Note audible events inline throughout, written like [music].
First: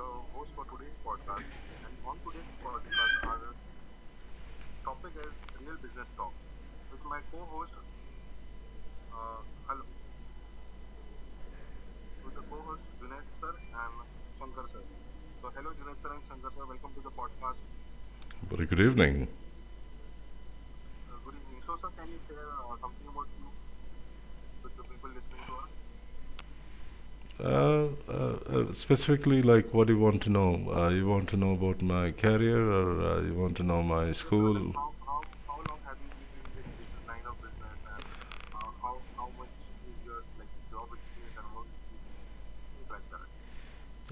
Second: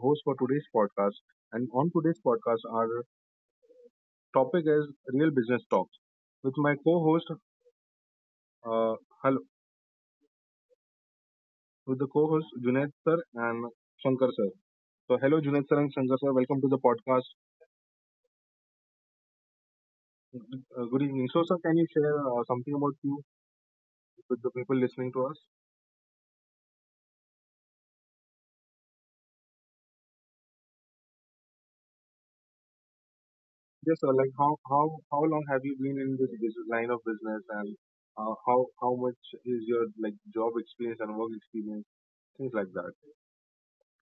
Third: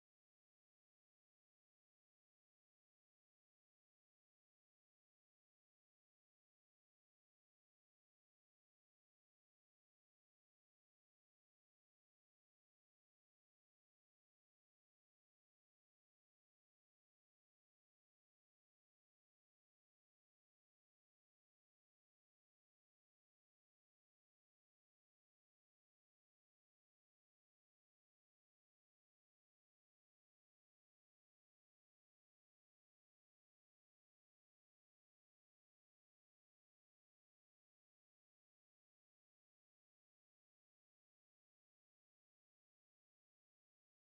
host for today's podcast. And on today's podcast, our topic is real business talks with my co-host, uh, hello, with the co-host Junaid sir and Shankar sir. So hello Junaid sir and Shankar sir, welcome to the podcast. Very good evening. Good evening. So sir, can you share something about you with the people listening to us? Specifically, like, what do you want to know? You want to know about my career, or you want to know Yes my sir, like how school? how how long have you been in this business, line of business and how much is your like job experience and work experience, things like that.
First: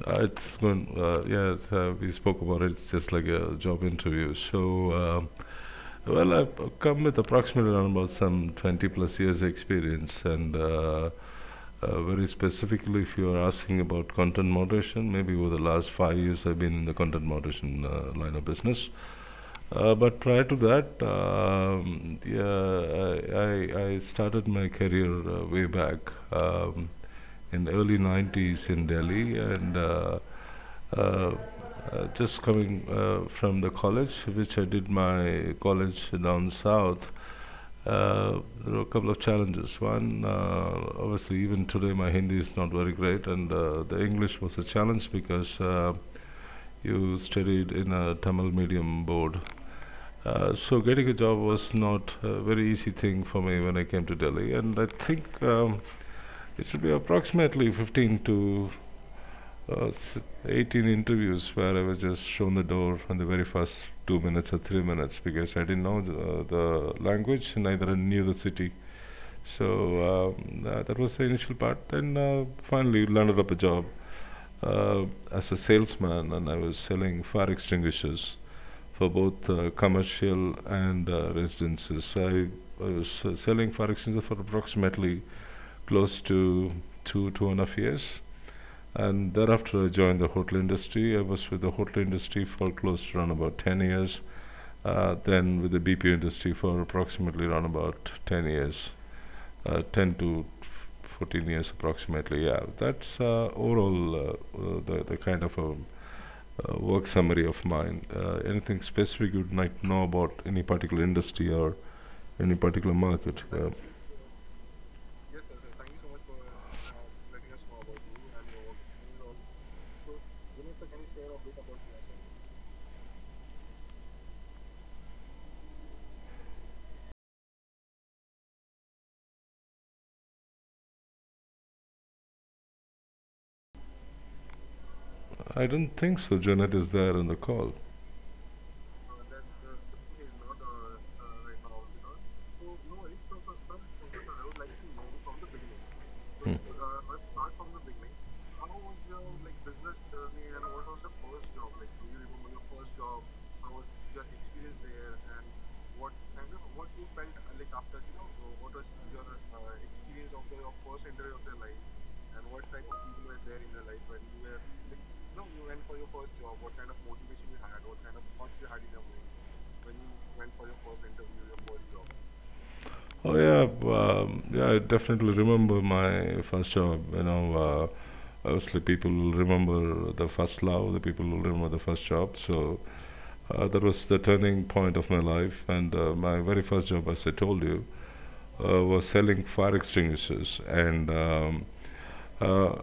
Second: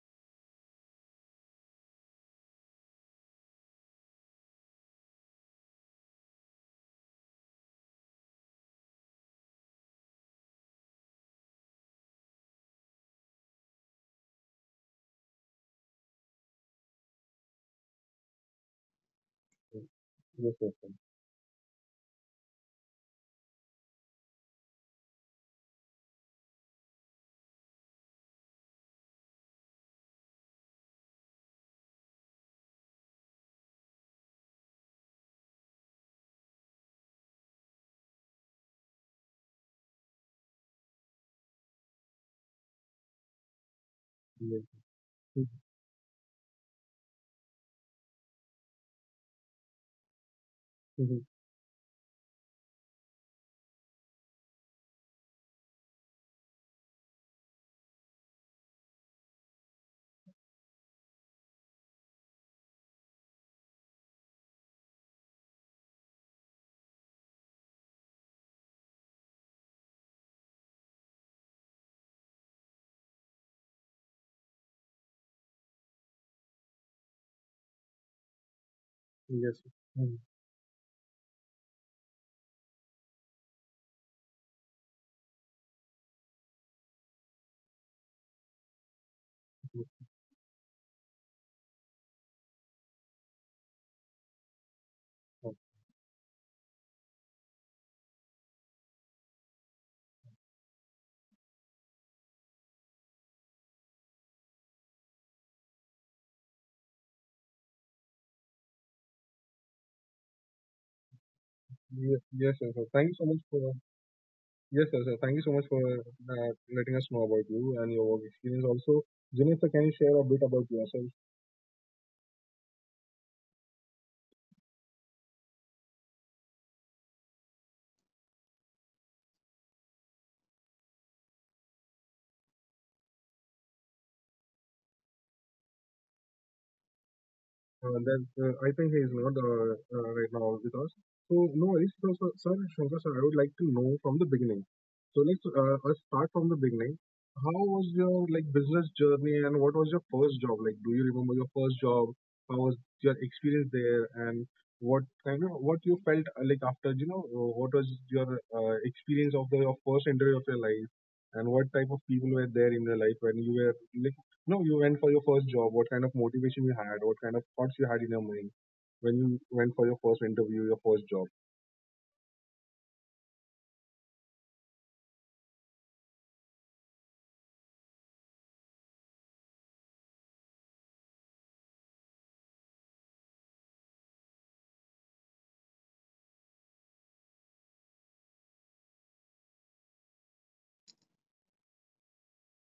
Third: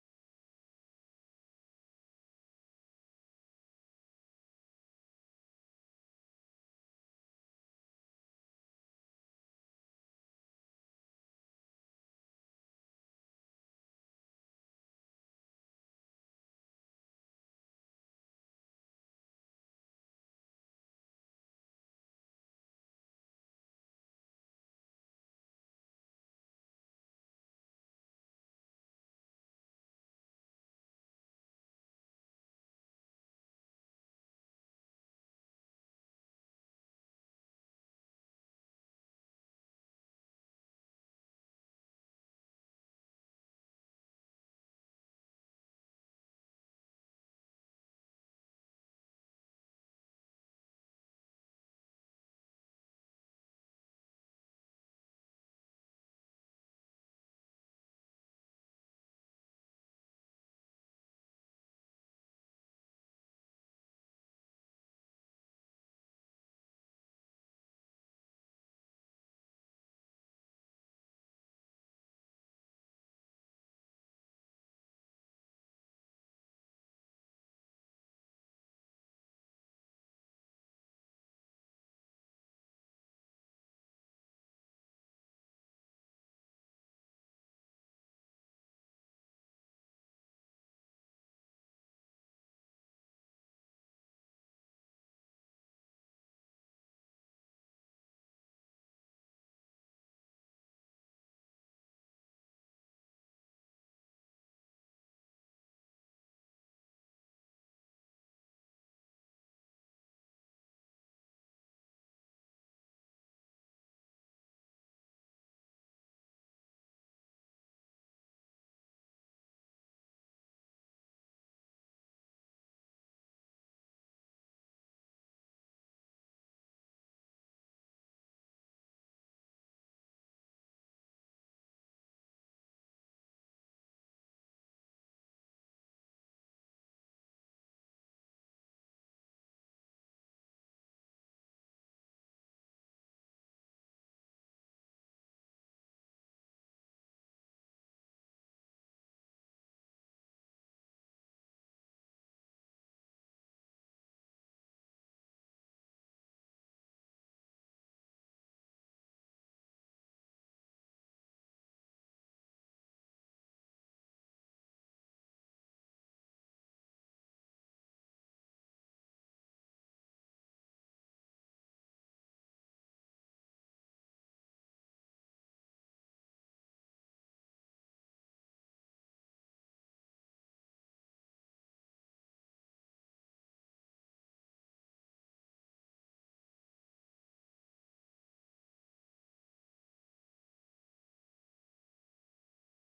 It's going, yeah, we spoke about it. It's just like a job interview. Well, I've come with approximately around about some 20 plus years experience. And very specifically, if you are asking about content moderation, maybe over the last 5 years, I've been in the content moderation line of business. But prior Yes to sir. that, yeah, I started my career way back um, in the early 90s in Delhi and uh, just coming from the college, which I did my college down south. There were a couple of challenges. One, obviously, even today my Hindi is not very great, and the English was Yes. a challenge Mhm. because you studied in a Tamil medium board. So getting a Mhm. job was not a very easy thing for me when I came to Delhi, and I think it should be approximately 15 to uh, 18 interviews where I was just shown the door in the very first 2 minutes or 3 minutes because I didn't know the language, and neither I knew the city. That was the initial part. And Finally landed up a job uh, as a salesman, and I was selling fire extinguishers for both Yes. Mhm. commercial and residences. I was selling fire extinguishers for approximately close to two and a half years, and thereafter, I joined the hotel industry. I was with the hotel industry for close to around about 10 years, then with the BPO industry for approximately around about 10 years, 10 to 14 years approximately. Yeah, that's overall the kind of a work summary of mine. Anything specific you'd like to know about any particular industry or Yes, any yes, sir. Sir, particular thank you so much market? For yes, sir. Sir, thank you so much for letting us know about you and your work experience. Also, Junior, sir, can you share a bit about yourself? I don't think so. Janet is there on the call. That I think he is not right now with us. So no worries, so, so, sir, Shankar sir, I would like to know from the beginning. So let's us start from the beginning. How was your like business journey and what was your first job like? Do you remember your first job? How was your experience there and what kind of what you felt like, after you know, what was your experience of the your first interview of your life, and what type of people were there in your life when you were like no, you went for your first job? What kind of motivation you had? What kind of thoughts you had in your mind when you went for your first interview, your first job? Oh yeah, yeah. I definitely remember my first job. You know, obviously people will remember the first love. The people will remember the first job. So that was the turning point of my life. And my very first job, as I told you, was selling fire extinguishers. And um, uh, uh,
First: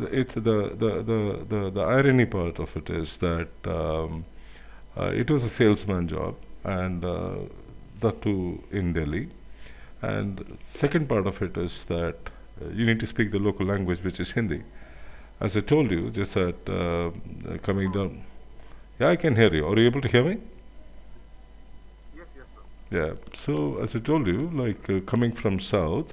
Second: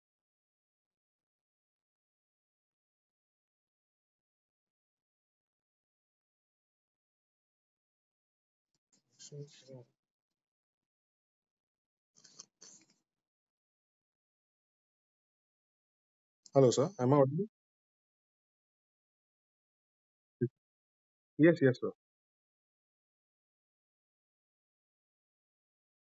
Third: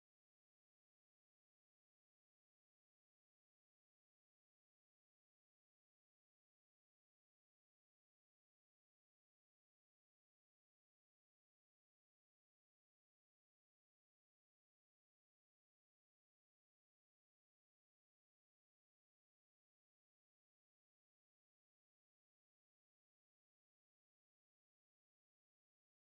the- It's the irony part of it is that. It was a salesman job, and that too in Delhi. And second part of it is that you need to speak the local language, which is Hindi. As I told you, just that Hello, sir. Am I audible? Coming down. Yeah, I can hear you. Are you able to hear me? Yes, yes, sir. Yeah. So as I told you, like coming from south,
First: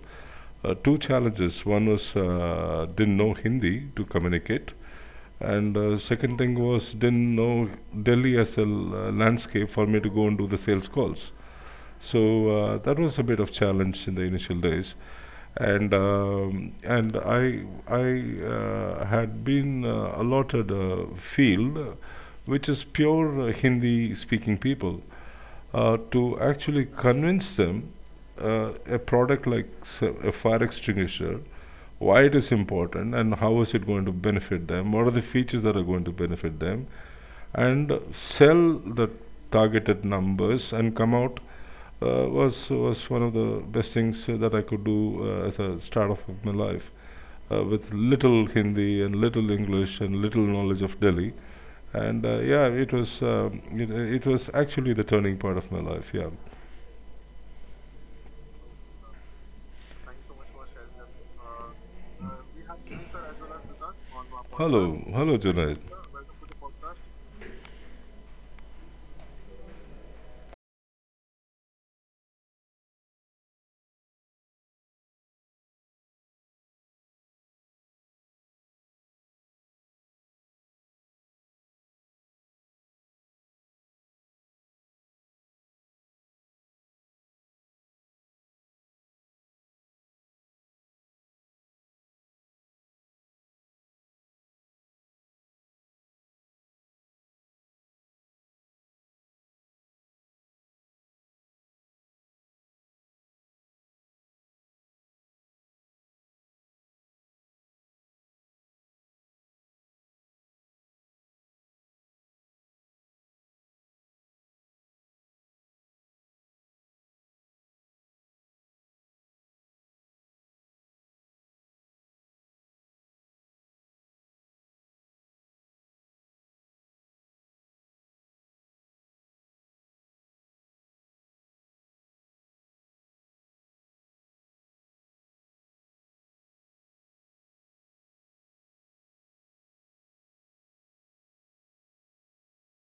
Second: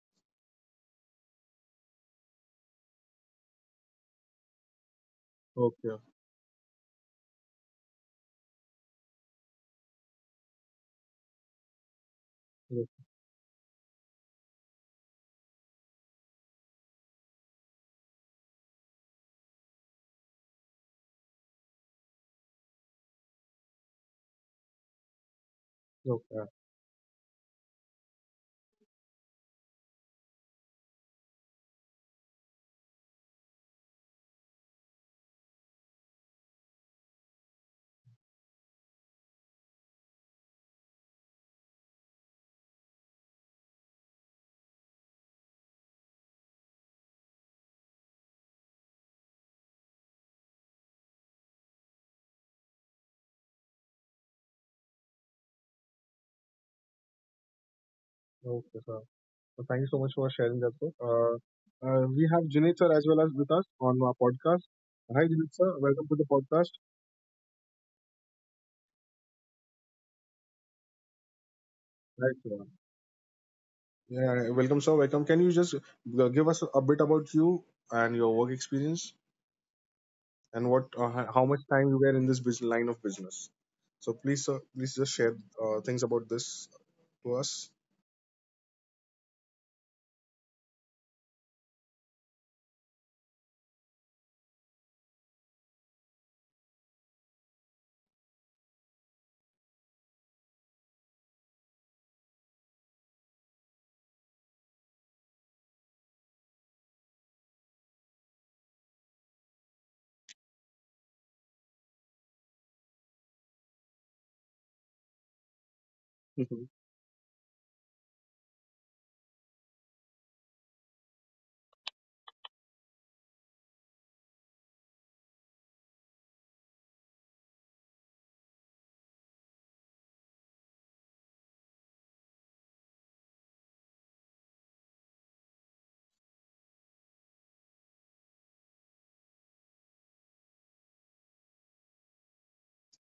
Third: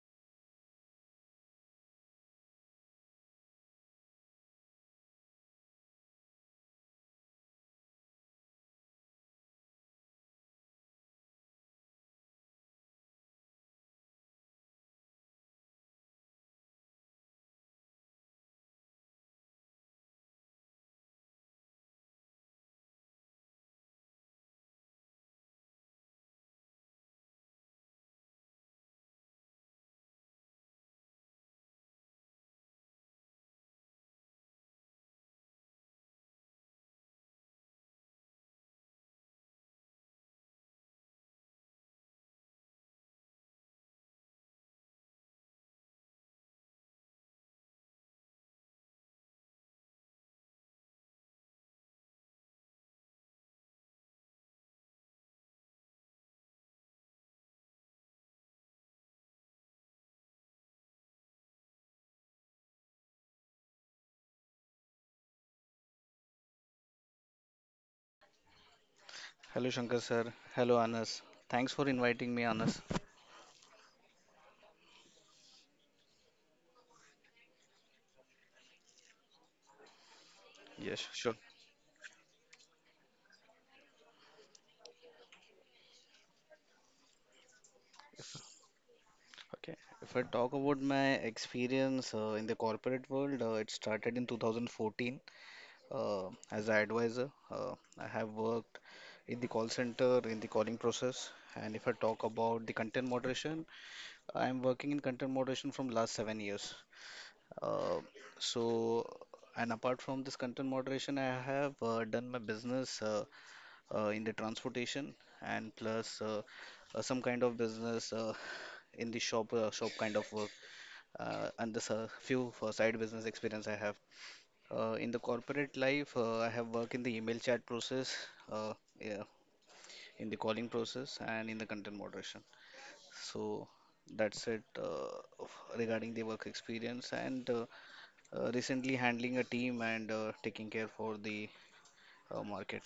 two challenges. One was didn't know Hindi to communicate, and Okay. Second thing was didn't know Delhi as a landscape for me to go and do the sales calls. So Yes. that was a bit of challenge in the initial days, and I had been allotted a field which is pure Hindi-speaking people to Okay. actually convince them a product like a fire extinguisher, why it is important and how is it going to benefit them, what are the features that are going to benefit them, and sell the targeted numbers and come out. Uh, was was one of the best things that I could do as a start off of my life with little Hindi and little English and little knowledge of Delhi. And yeah, it was actually the turning point of my life. Yeah. Okay, sir. So thank you so much for sharing that, sir. We have Junaid sir as well as with us on our podcast. Hello, Hi, hello, Junaid sir. Junaid. Welcome to the podcast. Hello, Shankar sir. Hello, Anas. Thanks for inviting Hi, me, sir. Anas. Yeah, welcome, sir. Welcome. Can you just give us a bit about you and your work experience, and what Yes, sure. how much time you were in this business, line of business? So please, please just share things about this to us. Okay. If I talk about my experience in the corporate world, it started in 2014 uh, as an advisor. I have worked in the call center, in the calling process. And if I talk about the content moderation, I am working in content moderation from last 7 years. Uh, so, and apart from this content moderation, I have done my business. In the transportation and plus Mhm. Some kind of business in the shop kind of work, and this few side business experience I have. In the corporate life, I have worked in the email chat process, uh, yeah, in the calling process, and in the content moderation. So that's it regarding the work experience, and recently handling a team and taking care for the market.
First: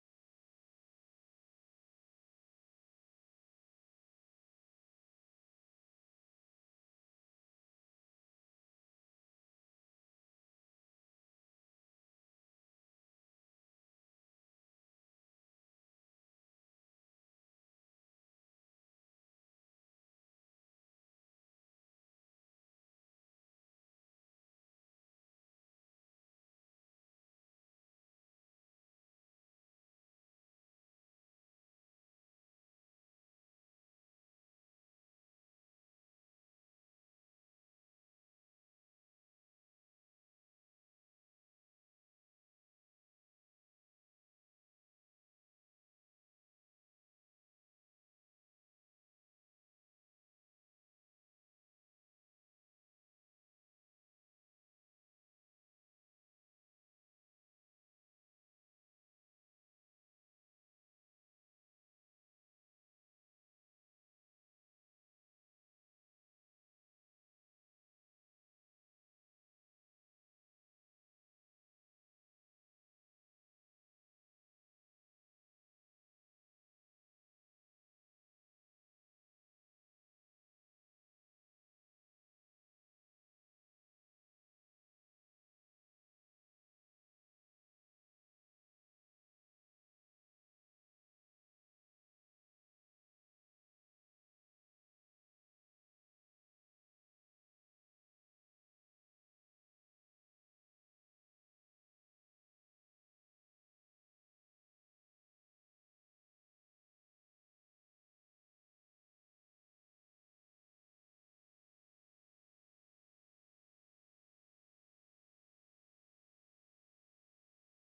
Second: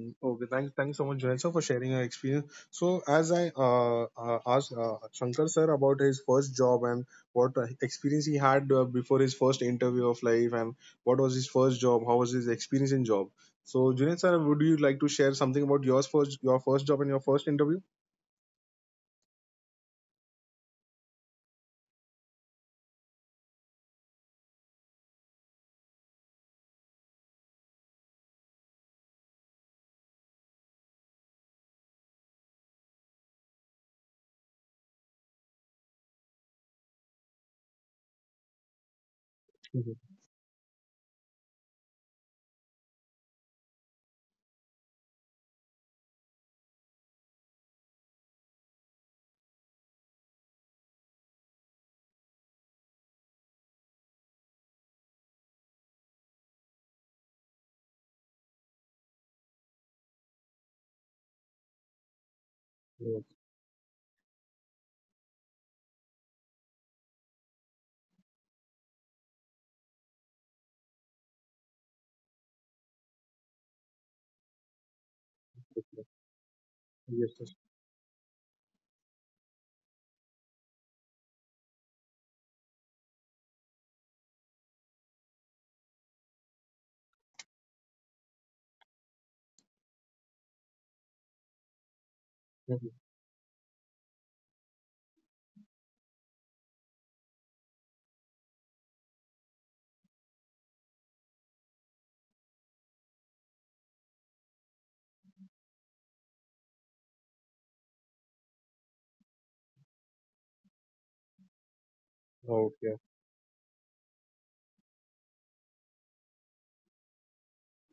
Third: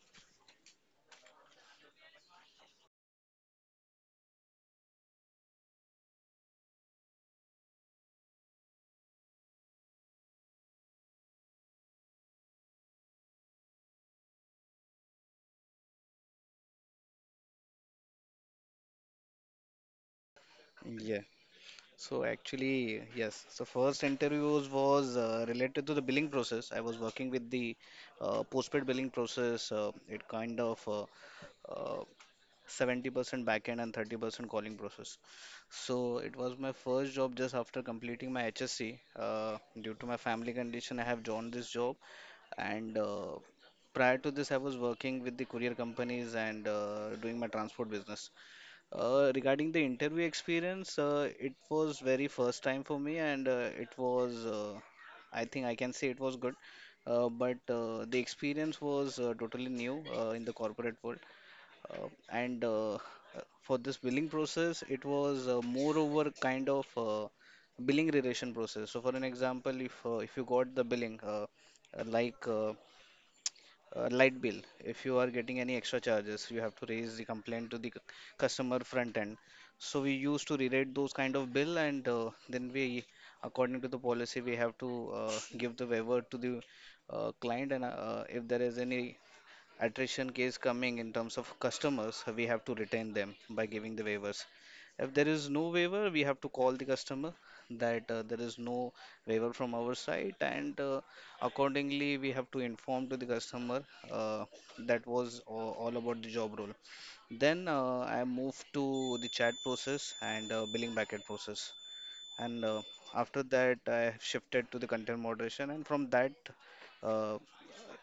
Mm, okay, thanks, thanks so much, Joel sir, for sharing your experience. So, as I asked Shankar sir about his first job and what experience he had before his first interview of life, and what was his first job, how was his experience in job. So, Junaid sir, would you like to share something about yours first, your first job and your first interview? So actually, yes. So first interviews was related to the billing process. I was working with the postpaid billing process. It kind of uh, 70% backend and 30% calling process. So it was my first job just after completing my HSC. Due Mhm. to my family condition, I have joined this job. And prior to this, I was working with the courier companies and doing my transport business. Regarding the interview experience, it was very first time for me, and I think I can say it was good. But The experience was totally new in the corporate world, and Okay. for this billing process. It was moreover kind of billing relation process. So, for an example, if you got the billing, uh, like uh, light bill, if you are getting any extra charges, you have to Yes, raise the yes. complaint to the customer front end. So we used to rewrite those kind of bill, and then, we, according to the policy, we have to give the waiver to the client. And if there is any attrition case coming in terms of customers, we have to Mhm. retain them by giving the waivers. If there is no waiver, we have to call the customer that there is no waiver from our side, and accordingly, we have to inform to the customer uh, that was all about the job role. Then I move to the chat process and billing backend process, and Okay. after that, I have shifted to the content moderation, and from that, uh,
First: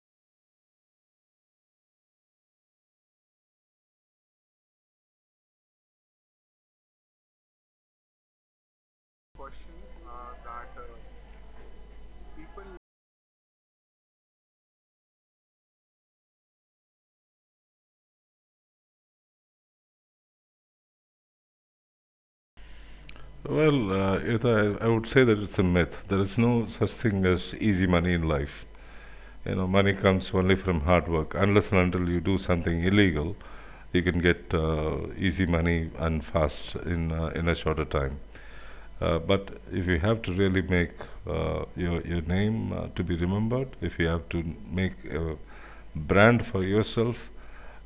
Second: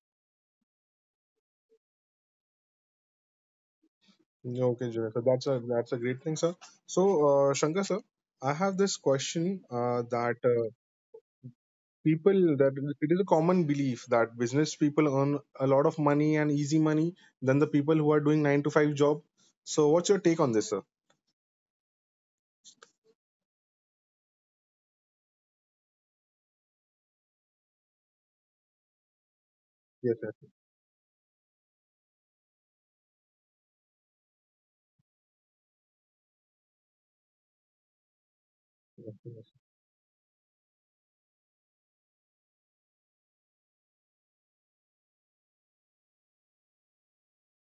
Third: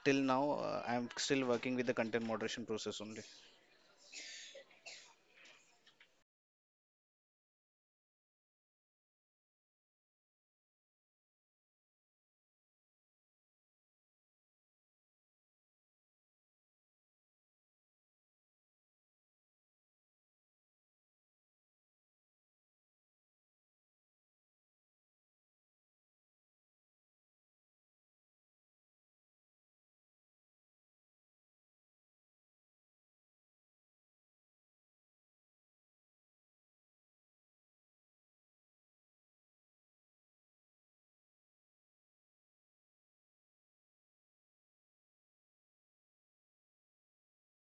till now, I'm still working with the content moderation process only. Okay, Jay. So that's a great thing, sir. So, Shankar sir, I have this question that people that it is a common belief that business people earn a lot of money and easy money than the people who are doing nine to five job. So, what's your take on this, sir? Well, Yota, I would say that it's a myth. There is no such thing as easy money in life. You know, money Yes, comes sir. only from hard work. Unless and until you do something illegal, you can get easy money and fast in a shorter time. Yes, sir. But if you have to really make your your name to be remembered, if you have to make a brand for yourself,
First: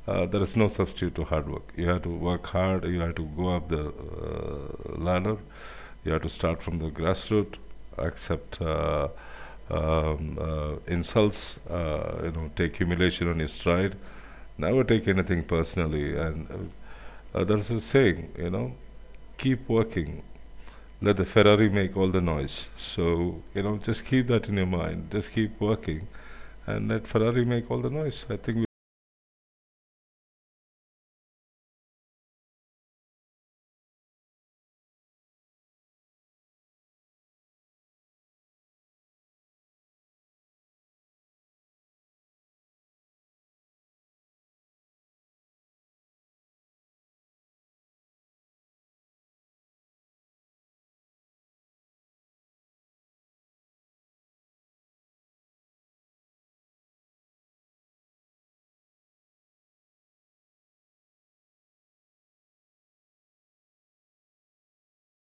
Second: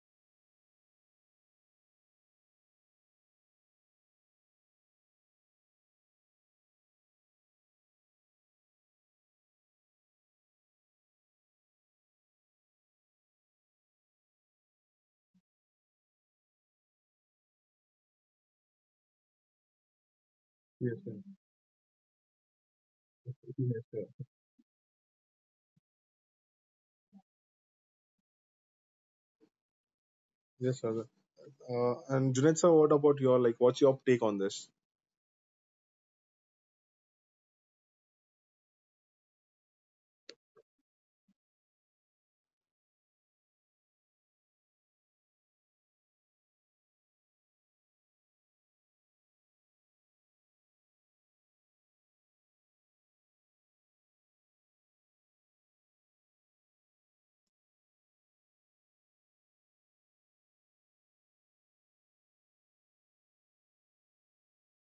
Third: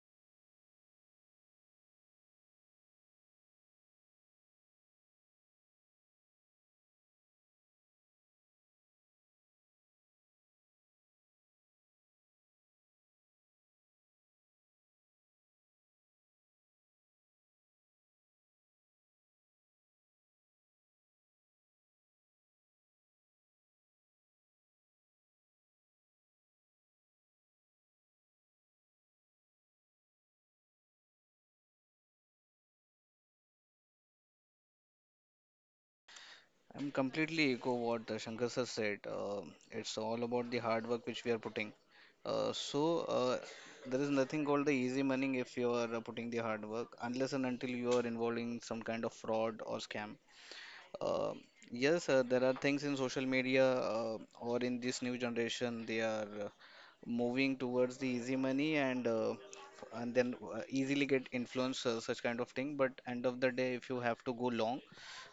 there is no substitute to hard work. You have to work hard. You have to go up the ladder. You have to start from the grassroots, accept insults, you know, take humiliation on your stride. Never take anything personally. And There's a saying, you know, keep working, Yes, let the sir. Ferrari make all the noise. So, you know, Yes, just sir. keep that in your mind. Just keep working and let Ferrari make all the noise. I think, Yes, sir. And Junaid sir, what about your like? What's your take on this? I'm completely echo what Shankar sir said. It's all about the hard work which we are putting. Uh, so uh, there is nothing called the easy money if you are putting the hard work, unless and until you are involving some kind of fraud or scam. Uh, yes, there are things in social media or in this new generation. They are moving towards the easy money, and f- and then easily get influenced, such kind of thing. But end of the day, if you have to go long,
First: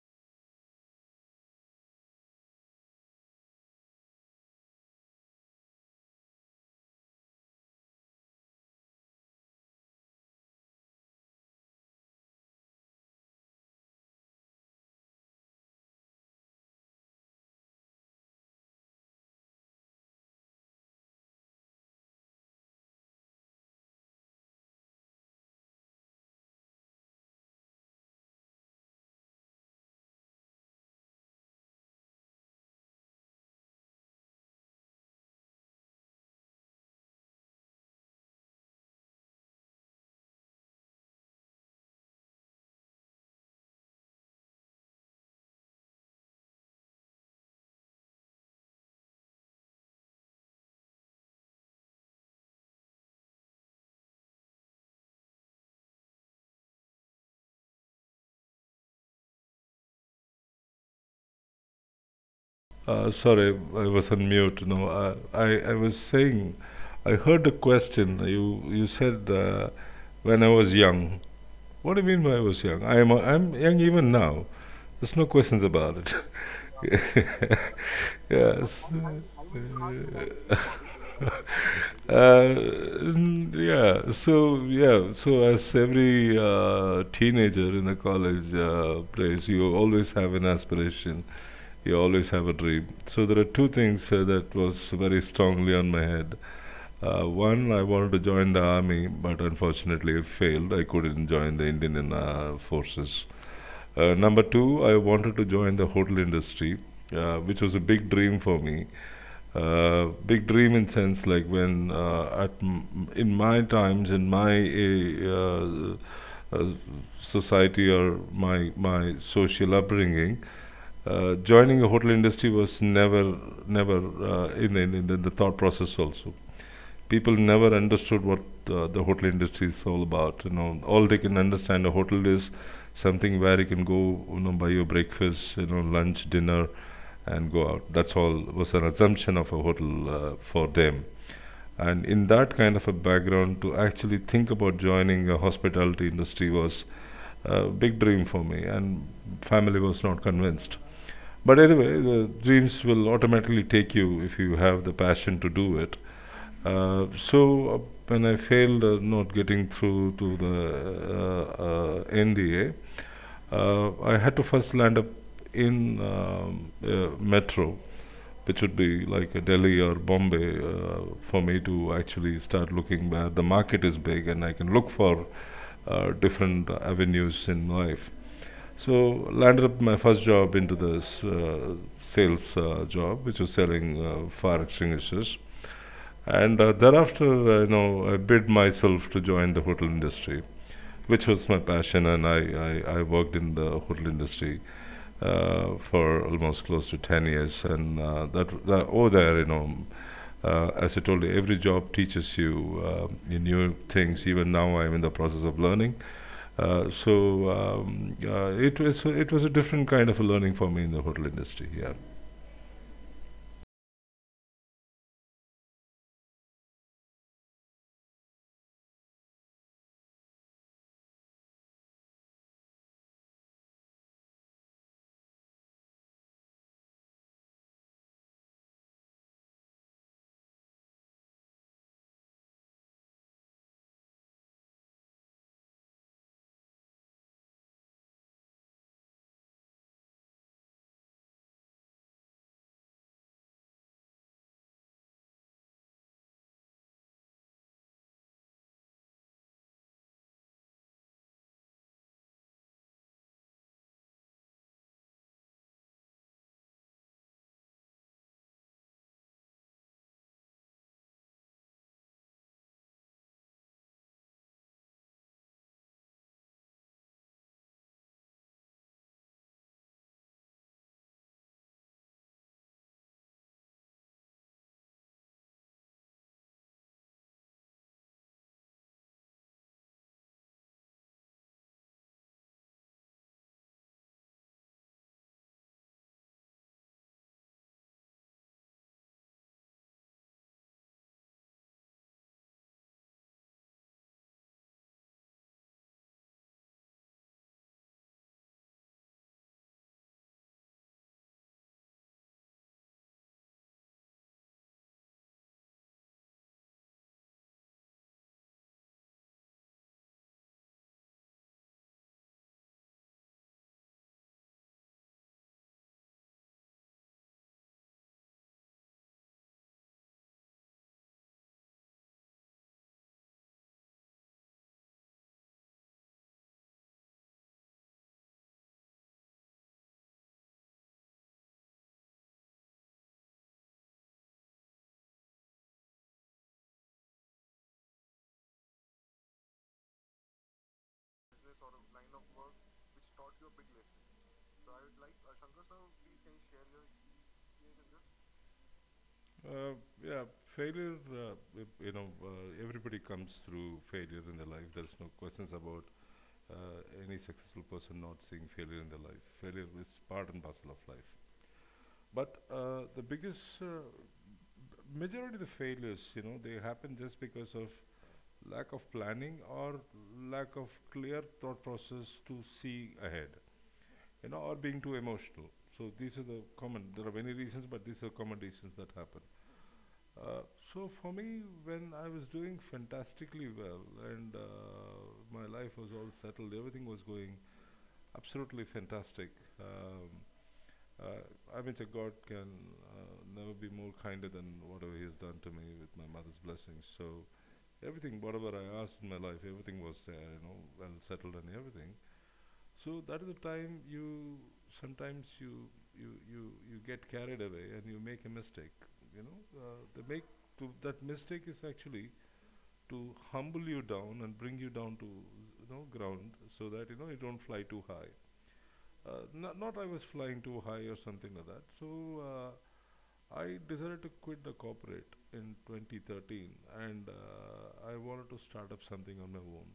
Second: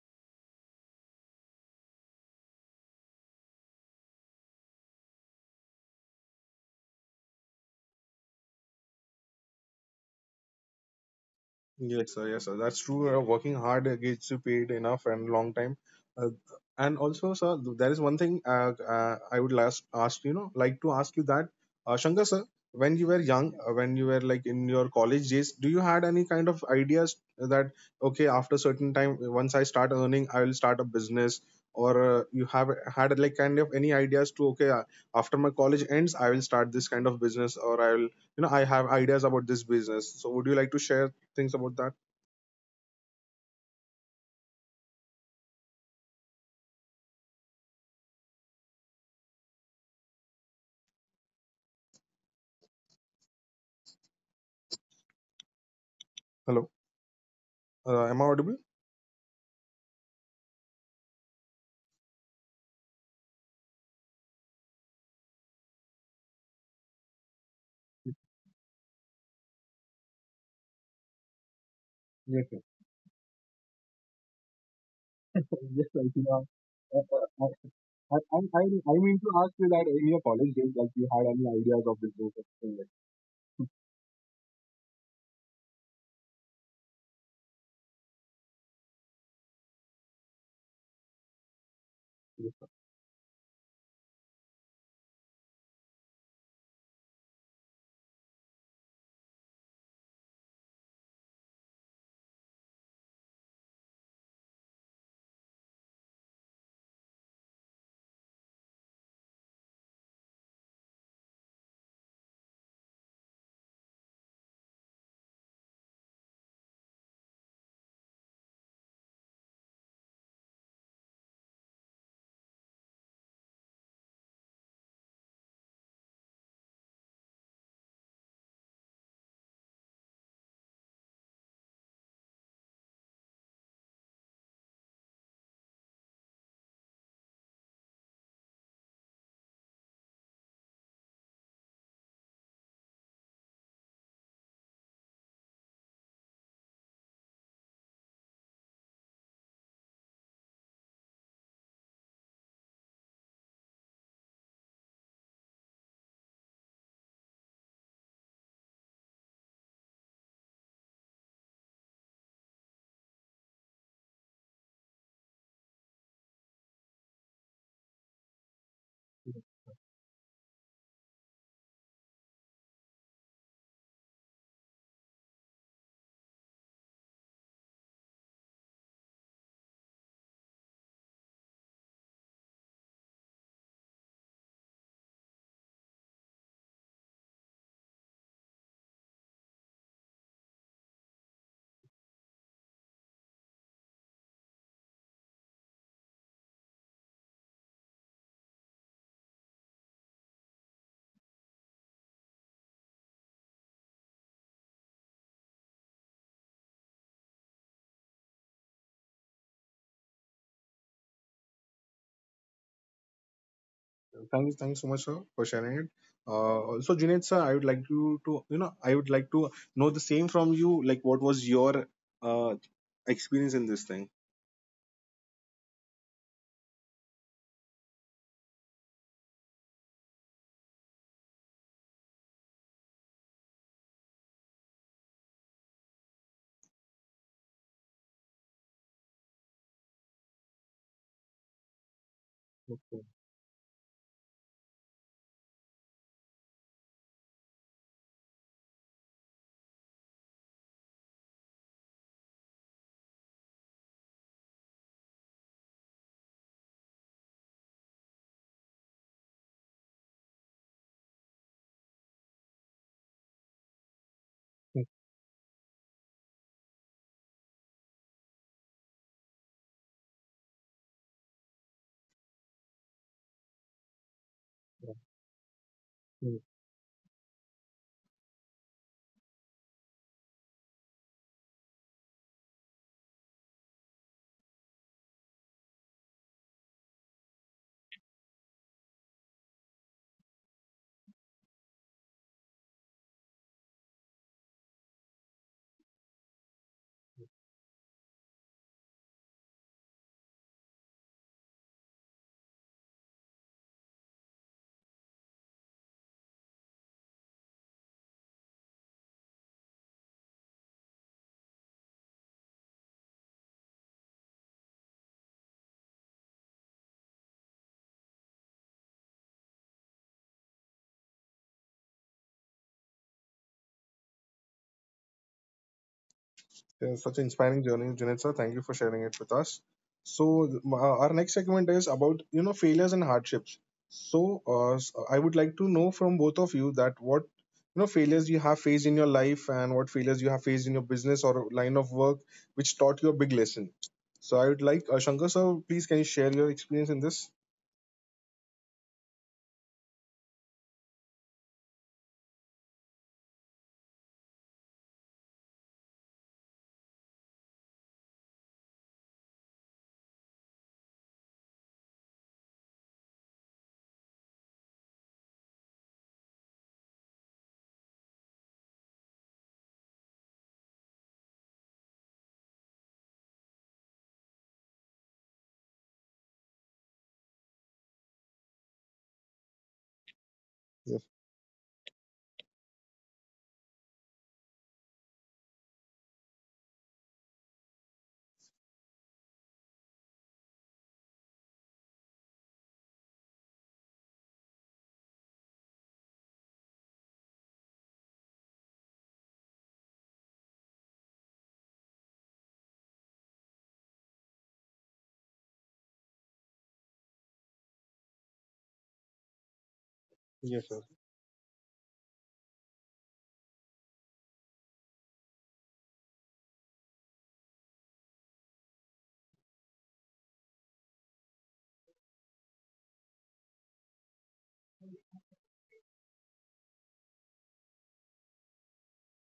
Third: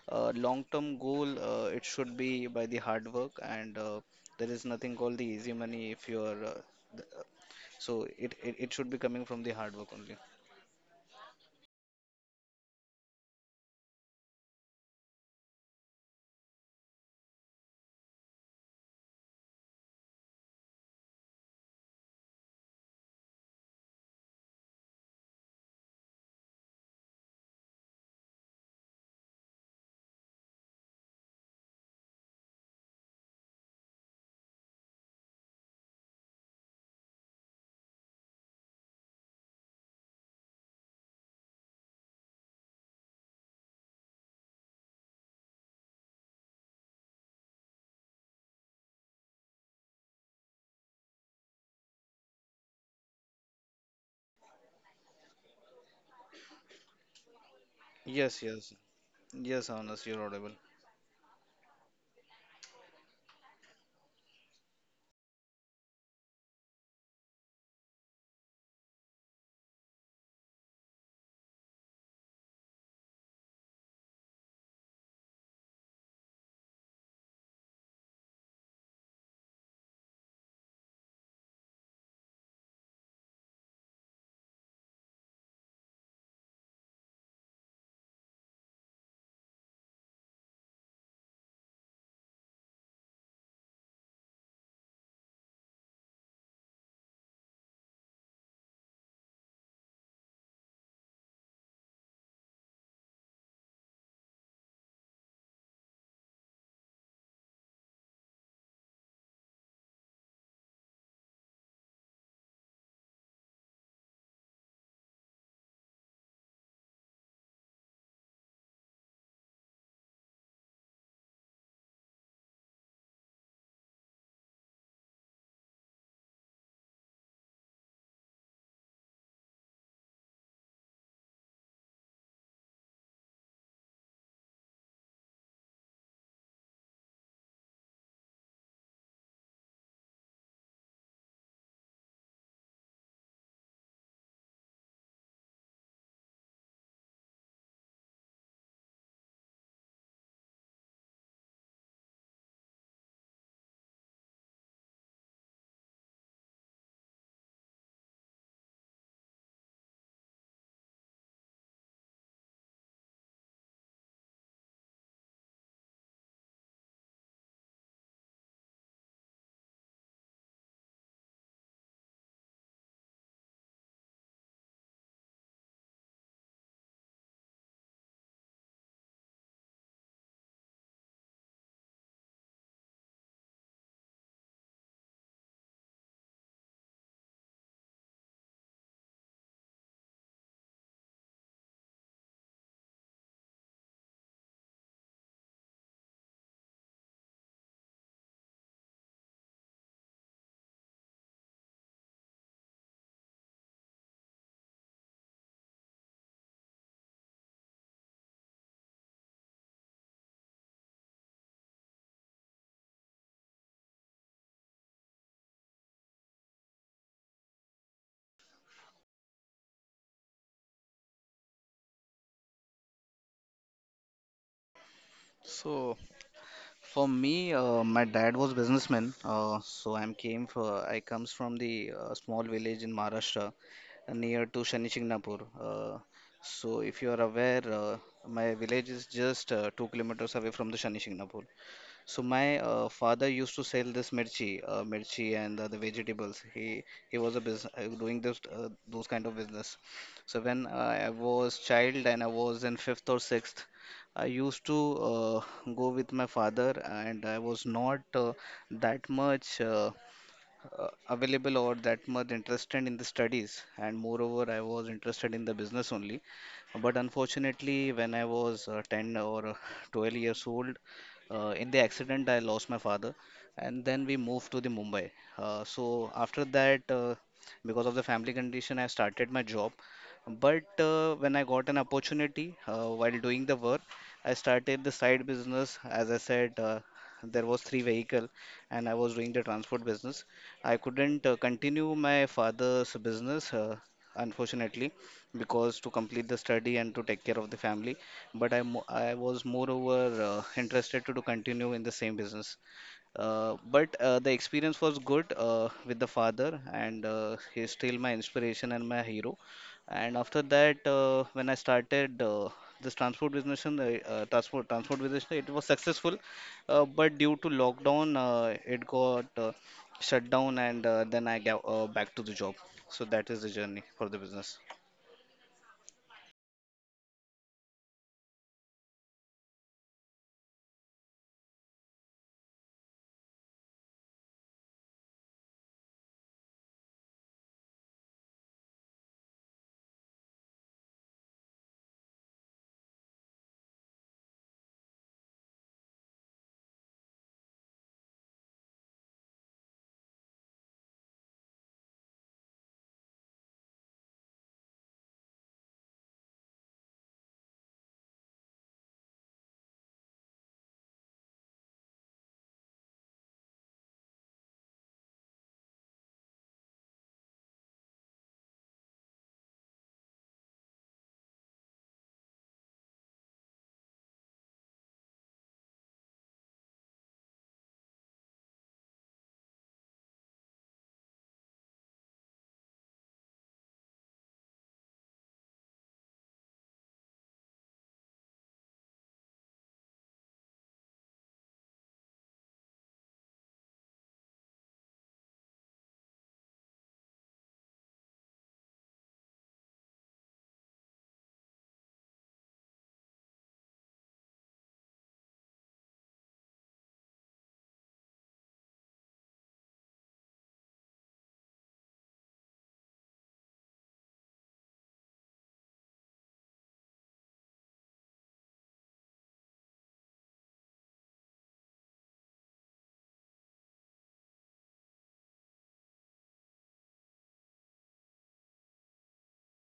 long-term goal, it should be by the hard work, and there is nothing called the easy money if you are. Th- uh, so it should be coming from the hard work only. Yes, sir. Yes, sir. That's true. Working hard gets you paid enough and long time. Uh, and also, sir, there is one thing I would last ask you know, like to ask you that, Shankar sir, when you were young, when you were like in your college days, do you had any kind of ideas that okay, after certain time, once I start earning, I will start a business, or you have had like kind of any ideas to okay, after my college ends, I will start this kind of business, or I will, you know, I have ideas about this business, so would you like to share things about that? Hello, Yes, am I yes, audible? yes, Honest, you're audible. Sorry, I was on mute. No, I was saying, I heard a question. You said when I was young. What do you mean by I was Yes, young? sir. I'm young even now. There's no questions [laughs] about Yes, it. like you are. [laughs] I, I, I, I, I Yes. I mean to ask you that in your college days, like you had any ideas of this book? Or something like As every teenager in a college place, you always have an aspiration, you always have a dream. yes, So there are two things that was very strongly on my head. One, I wanted to join the army, but unfortunately, I failed. I couldn't join the Indian forces. Number two, I wanted to join the hotel industry, which was a big dream for me. Big dream in sense like when in my times in my uh, uh, society or my social upbringing, joining a hotel industry was never in the thought process also, people never understood what the hotel industry is all about. You know, all they can understand a hotel is something where you can go, you know, buy your breakfast, you know, lunch, dinner, and go out. That's all was an assumption of a hotel for them. And in that kind of a background, to actually think about joining a hospitality industry was a big dream for me, and family was not convinced. But anyway, the dreams will automatically take you if you have the passion to do it. So uh, when I failed not getting through to the NDA, I had to first land up in metro, which would be like Delhi or Bombay, for me to actually start looking where the market is big and I can look for different avenues in life. So landed up my first job into this sales job, which was selling fire extinguishers. And thereafter, you know, I bid myself to join the hotel industry, which was my passion, and I worked in the hotel industry for almost close to 10 years. That over there, you know, as I told you, every job teaches you new things. Even now, I'm in the process of learning. It was a different kind of a learning for me in the hotel industry. Yeah, thanks, thanks so much, sir, for sharing it. Also, Junaid sir, I would like you to, you know, I would like to know the same from you. Like, what was your uh, experience in this thing? So, for me, my dad was businessman, so I'm came for I comes from the small village in Maharashtra near to Shani Chingnapur. Uh, so if you are aware, my village is just 2 kilometers away from the Shani Chingnapur. So my father used to sell this mirchi and the vegetables. He was a business doing this those kind of business. So when I was child and I was in fifth or sixth, I used to uh, go with my father, and I was not uh, that much. Available or that much interested in the studies, and moreover, I was interested in the business only. But unfortunately, when I was 10 or 12 years old, in the accident, I lost my father, and then we moved to the Mumbai. So Okay. after that, because of the family condition, I started my job. But when I got an opportunity, while doing the work, I started the side business. As I said, there was three vehicle and I was doing the transport business. I couldn't continue my father's business, unfortunately, because to complete the study and to take care of the family. But I was moreover interested to continue in the same business. But The experience was good with the father, and he's still my inspiration and my hero. And after that, when I started this transport business, and, transport business, it was successful. But due to lockdown, it got shut down, and then I got back to the job. So that is the journey for the business. Yeah, such an inspiring journey, Junaid sir. Thank you for sharing it with us. So our next segment is about you know failures and hardships. So I would like to know from both of you that what you know failures you have faced in your life and what failures you have faced in your business or line of work which taught you a big lesson. So I would like Shankar sir, please can you share your experience in this? uh, yeah. Failure, you know, everybody comes through failure in their life. There's no questions about any successful person not seeing failure in their life. Failure is part and parcel of life. But the biggest majority of the failures, you know, they happen just because of lack of planning or lack of clear thought process to see ahead, you know, or being too emotional. So these are the common. There are many reasons, but these are common reasons that happen. Uh, so for Yes, me, when I was doing fantastically well and my life was all settled, everything was going absolutely fantastic. Um, uh, I mean, so God can never be more kinder than whatever He has done to me with my mother's blessings. So everything, whatever I asked in my life, everything was there, you know, well settled and everything. So that is the time you sometimes you get carried away and you make a mistake. You know, yes, that sir. mistake is actually to humble you down and bring you down to, you know, ground, so that you know you don't fly too high. Not I was flying too high or something like that. So I decided to quit the corporate in 2013, and I wanted to start up something on my own.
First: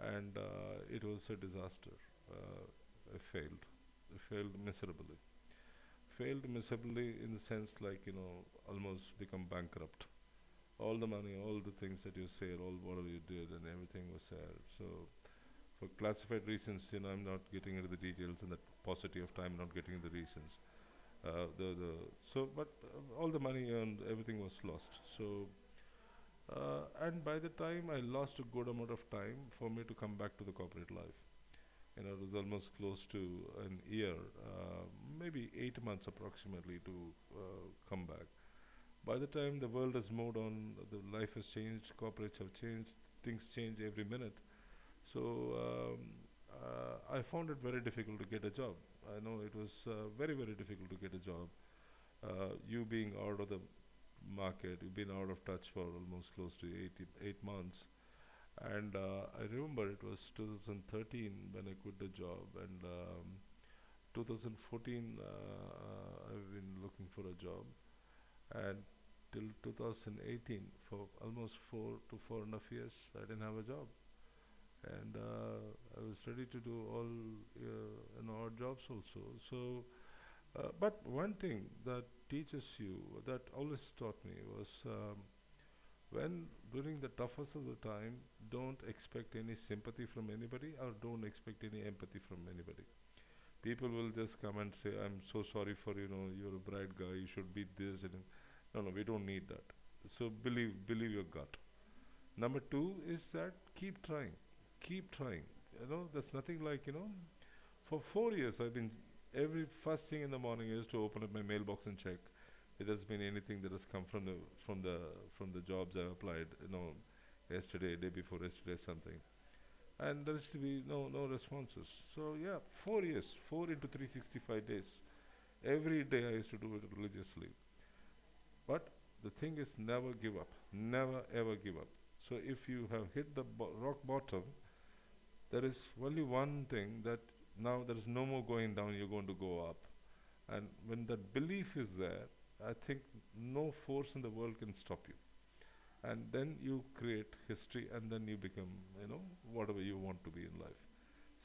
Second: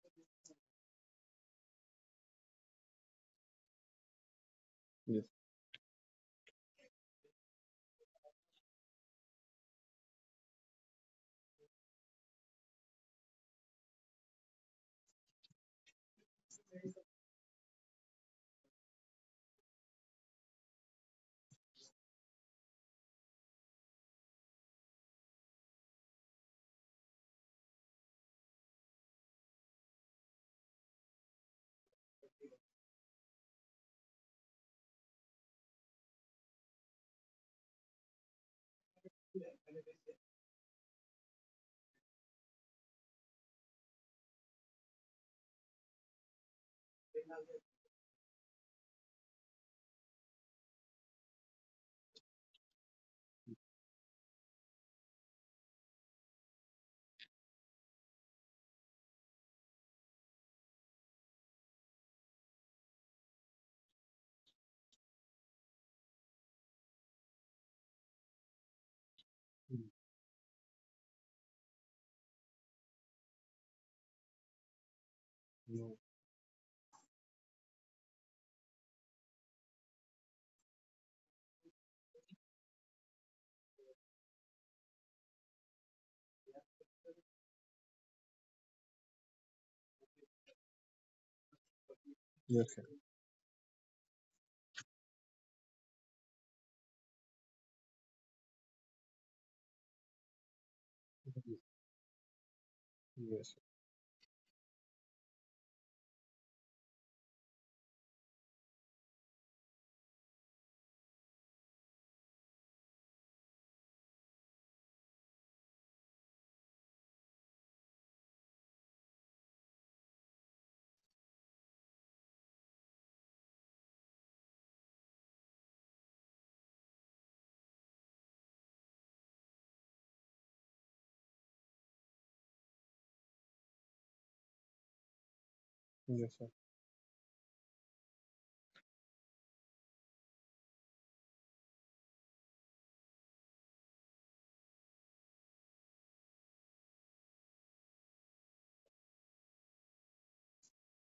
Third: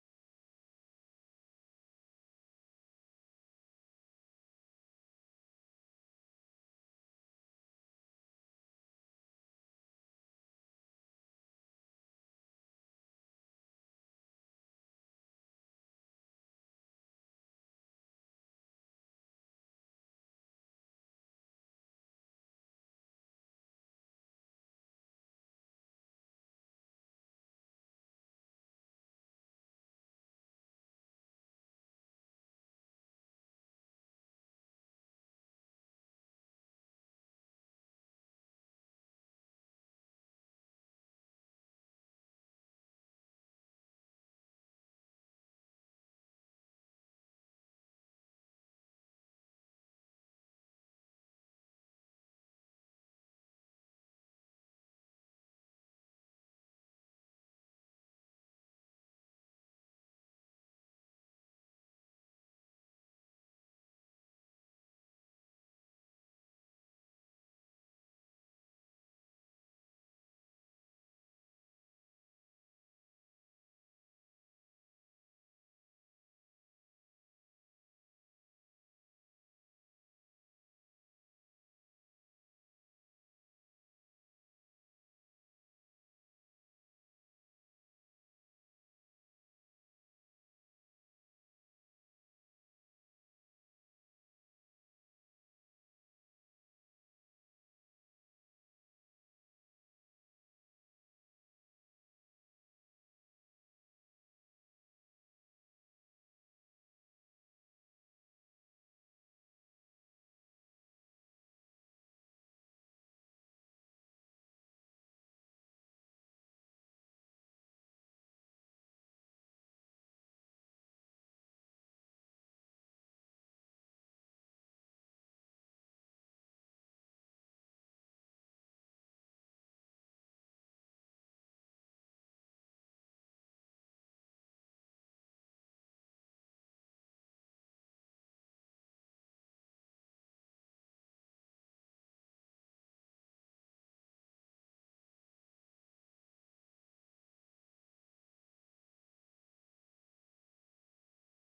And it was a disaster. Uh, I failed. I failed miserably, Yes. failed miserably in the sense like you know almost become bankrupt, all the money, all the things that you said, all whatever you did and everything was there. So for classified reasons, you know, I'm not getting into the details and the paucity of time, not getting into the reasons. The so But all the money and everything was lost. So and by the time I lost a good amount of time for me to come back to the corporate life, you know, it was almost close to an year, uh, maybe 8 months approximately to come back. By the time the world has moved on, the life has changed, corporates have changed, things change every minute. So um, I found it very difficult to get a job. I know it was very, very difficult to get a job. You being out of the market, you've been out of touch for almost close to 8 months. And I remember it was 2013 when I quit the job, and 2014, I've been looking for a job, and till Mm. 2018, for almost four to four and a half years, I didn't have a job, and I No, was ready to do all and odd jobs also. So, but one thing that teaches you, that always taught me was, when during the toughest of the time, don't expect any sympathy from anybody or don't expect any empathy from anybody. yes, sir. People will just come and say, "I'm so sorry for, you know, you're a bright guy, you should be this and." No, no, we don't need that. So believe your gut. Yes, Number two is that yes, keep trying, keep trying. You know, there's nothing like, you know, for 4 years I've been, every first thing in the morning is to open up my mailbox and check if there's been anything that has come from from the, from the jobs I applied, you know, yesterday, day before yesterday, something. And there is to be no, no responses. So yeah, 4 years, four into 365 days. Every day I used to do it religiously. But the thing is, never give up. Never ever give up. So if you have hit the rock bottom, there is only one yes, thing that now there is no more going down. You're going to go up. And when that belief is there, I think no force in the world can stop you, and then you create history, and then you become, you know, whatever you want to be in life.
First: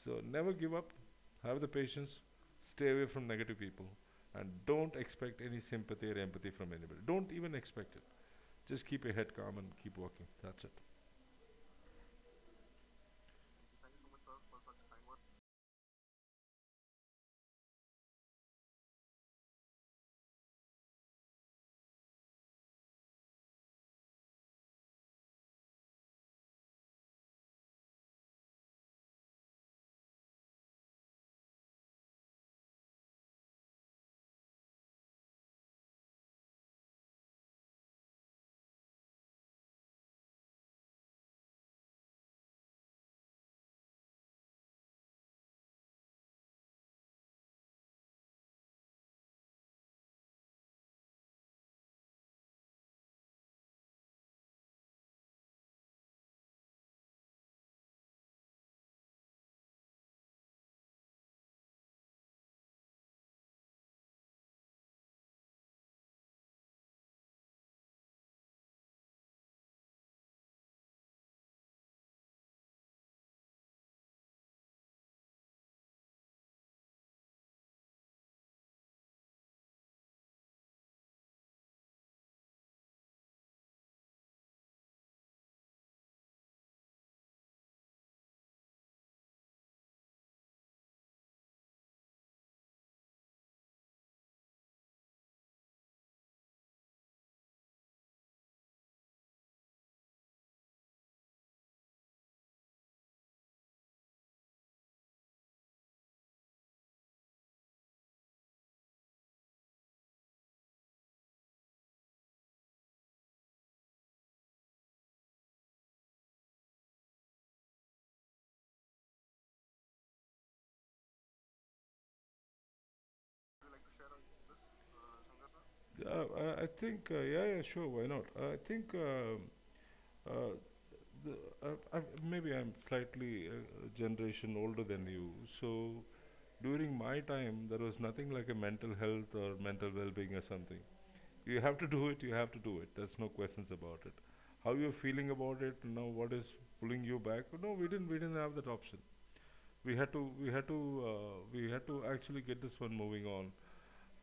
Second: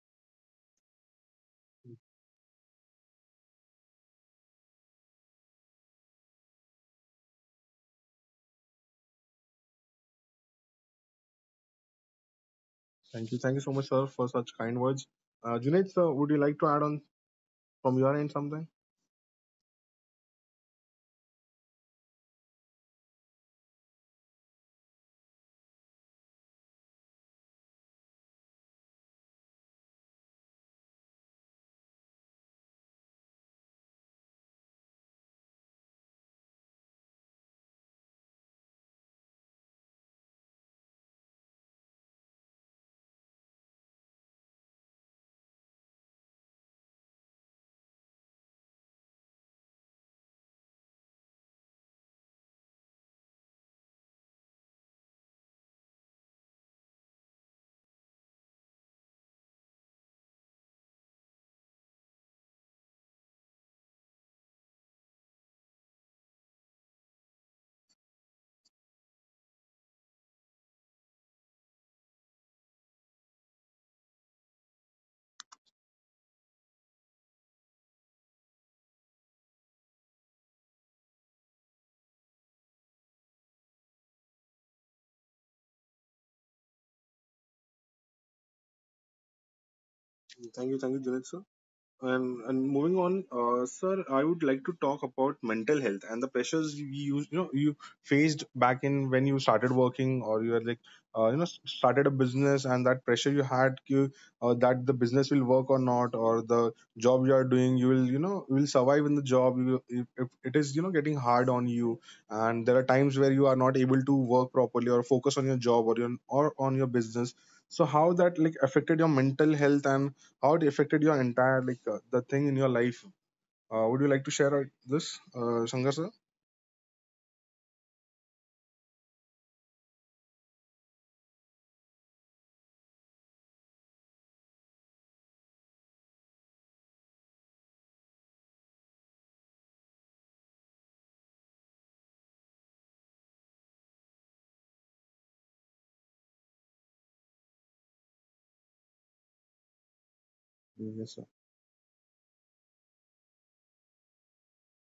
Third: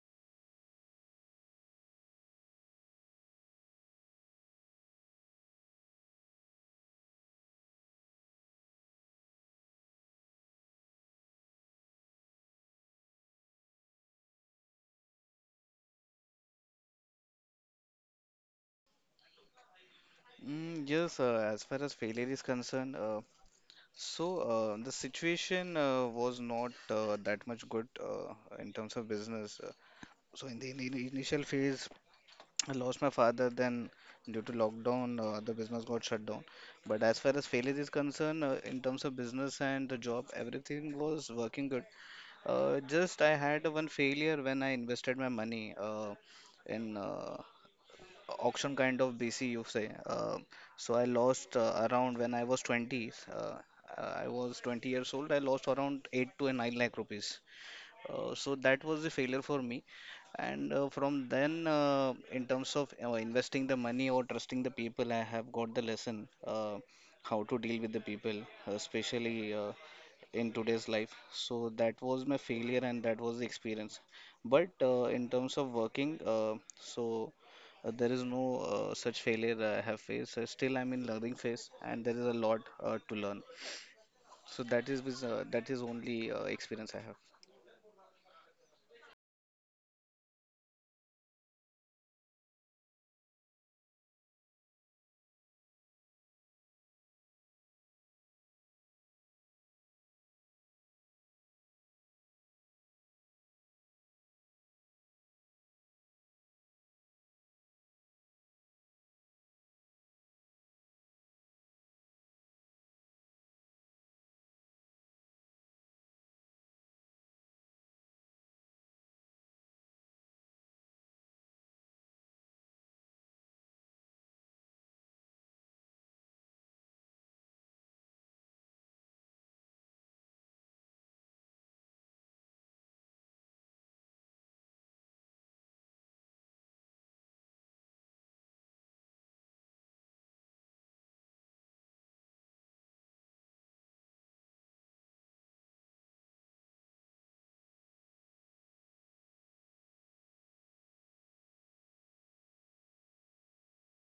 So never give up, have the sir. patience, stay away from negative people, and don't expect any sympathy or empathy from anybody. Don't even expect it. Just keep your head calm and keep walking. That's it. Thank you so much, sir, for such kind words. Junaid sir, would you like to add on from your end something? Yes, as far as failure is concerned, the situation was not that much good in terms of business. In the initial phase, I lost my father. Then, due to lockdown, the business got shut down. But as far as failure is concerned, in terms of business and the job, everything was working good. Just I had one failure when I invested my money uh, in auction kind of BC, you say. So I lost around when I was 20. I was 20 years old. I lost around 8 to 9 lakh rupees. So that was a failure for me. And from then, in terms of investing the money or trusting the people, I have got the lesson how to deal with the people, especially in today's life. So that was my failure and that was the experience. But in terms of working, there is no such failure I have faced. Still, I'm in learning phase and there is a lot to learn. So that is with, that is only experience I have. Thank you, Junaid sir. And moving on, sir, I would like to talk about mental health and the pressures you used, you know, you faced back in when you started working or you were like, you know, started a business, and that pressure you had that the business will work or not, or the job you are doing, you will, you know, you will survive in the job. You, if it is, you know, getting hard on you and there are times where you are not able to work properly or focus on your job or your, or on your business. So how that like affected your mental health and how it affected your entire like the thing in your life. Would you like to share this, Shankar sir? I think Yeah, yeah, sure, why not? I think Uh, the, maybe I'm slightly a generation older than you. So during my time, there was nothing like a mental health or mental well-being or something. You have to do it. You have to do it. There's no questions about it. How you're feeling about it now? What is pulling you back? No, we didn't. We didn't have that option we had to we Yes, sir. had to we had to actually get this one moving on.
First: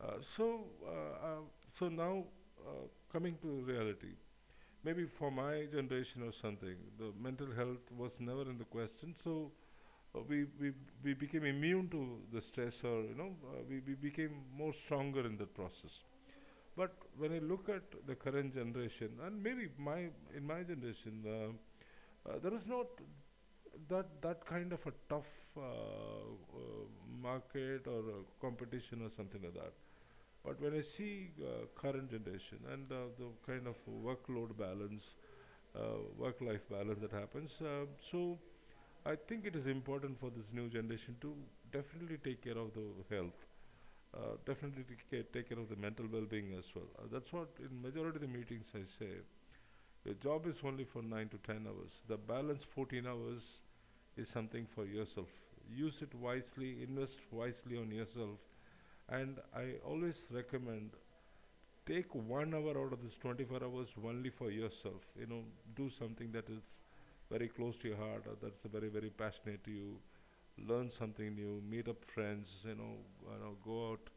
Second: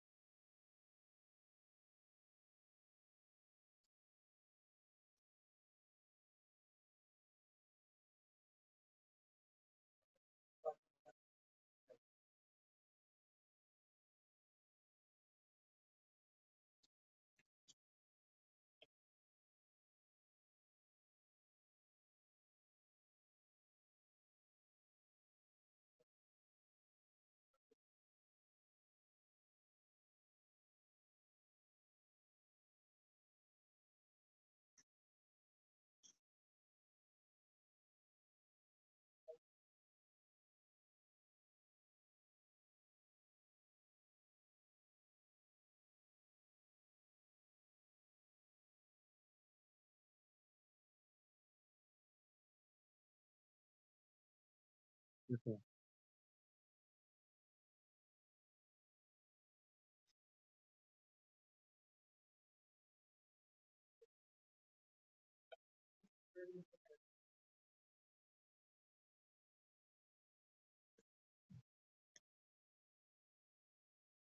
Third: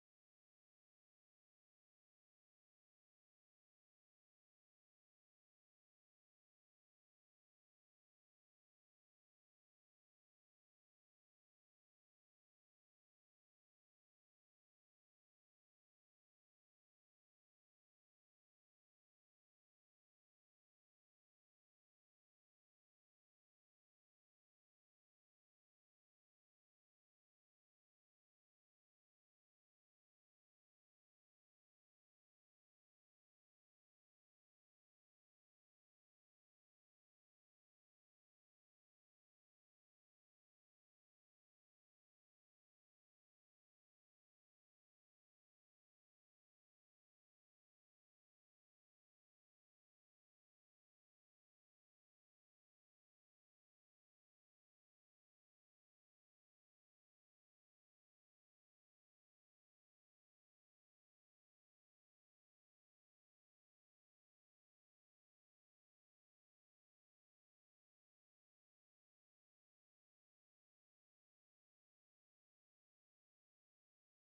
So uh, uh, so now uh, Coming to reality, maybe for my generation or something, the mental health was never in the question. So we we became immune to the stress, or you know, we became more stronger in the process. But when I look at the current generation, and maybe my, in my generation, there is not that kind of a tough uh, uh, market or competition or something like that. But when I see current generation and the kind of workload balance, work-life balance that happens, so I think it is important for this new generation to definitely take care of the health, definitely take care of the mental well-being as well. That's what in majority of the meetings I say. Your job is only for 9 to 10 hours. The balance 14 hours is something for yourself. Yes, sir. Use it wisely, invest wisely on yourself. And I always recommend take 1 hour out of this 24 hours only for yourself, you know, do something that is very close to your heart or that's very, very passionate to you. Learn something new, meet up friends, you know, you know, go out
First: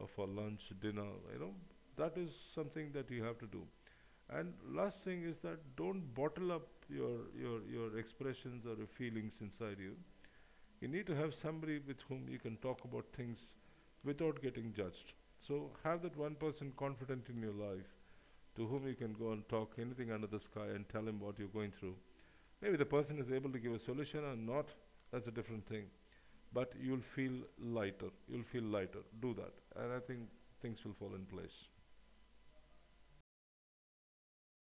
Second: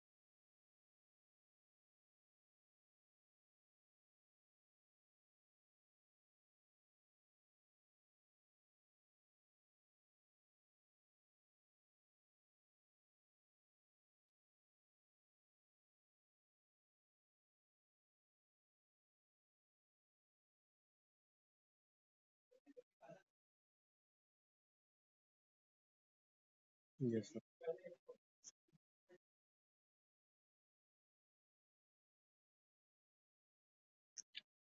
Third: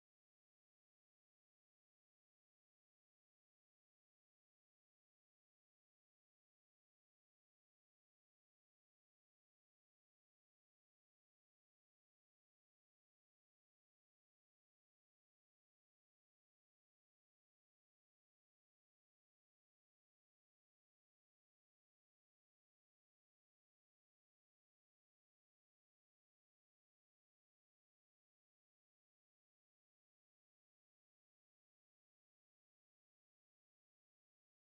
for lunch, dinner, you know, that is something that you have to do. And last thing is that don't bottle up your expressions or your feelings inside you. You need to have somebody with whom you can talk about things without getting judged. So have that one person confident in your life to whom you can go and talk anything under the sky and tell him what you're going through. Maybe the person is able to give a solution or not, that's a different thing. But you'll Yes, feel sir. lighter. You'll feel lighter. Do that. And I think things will fall in place.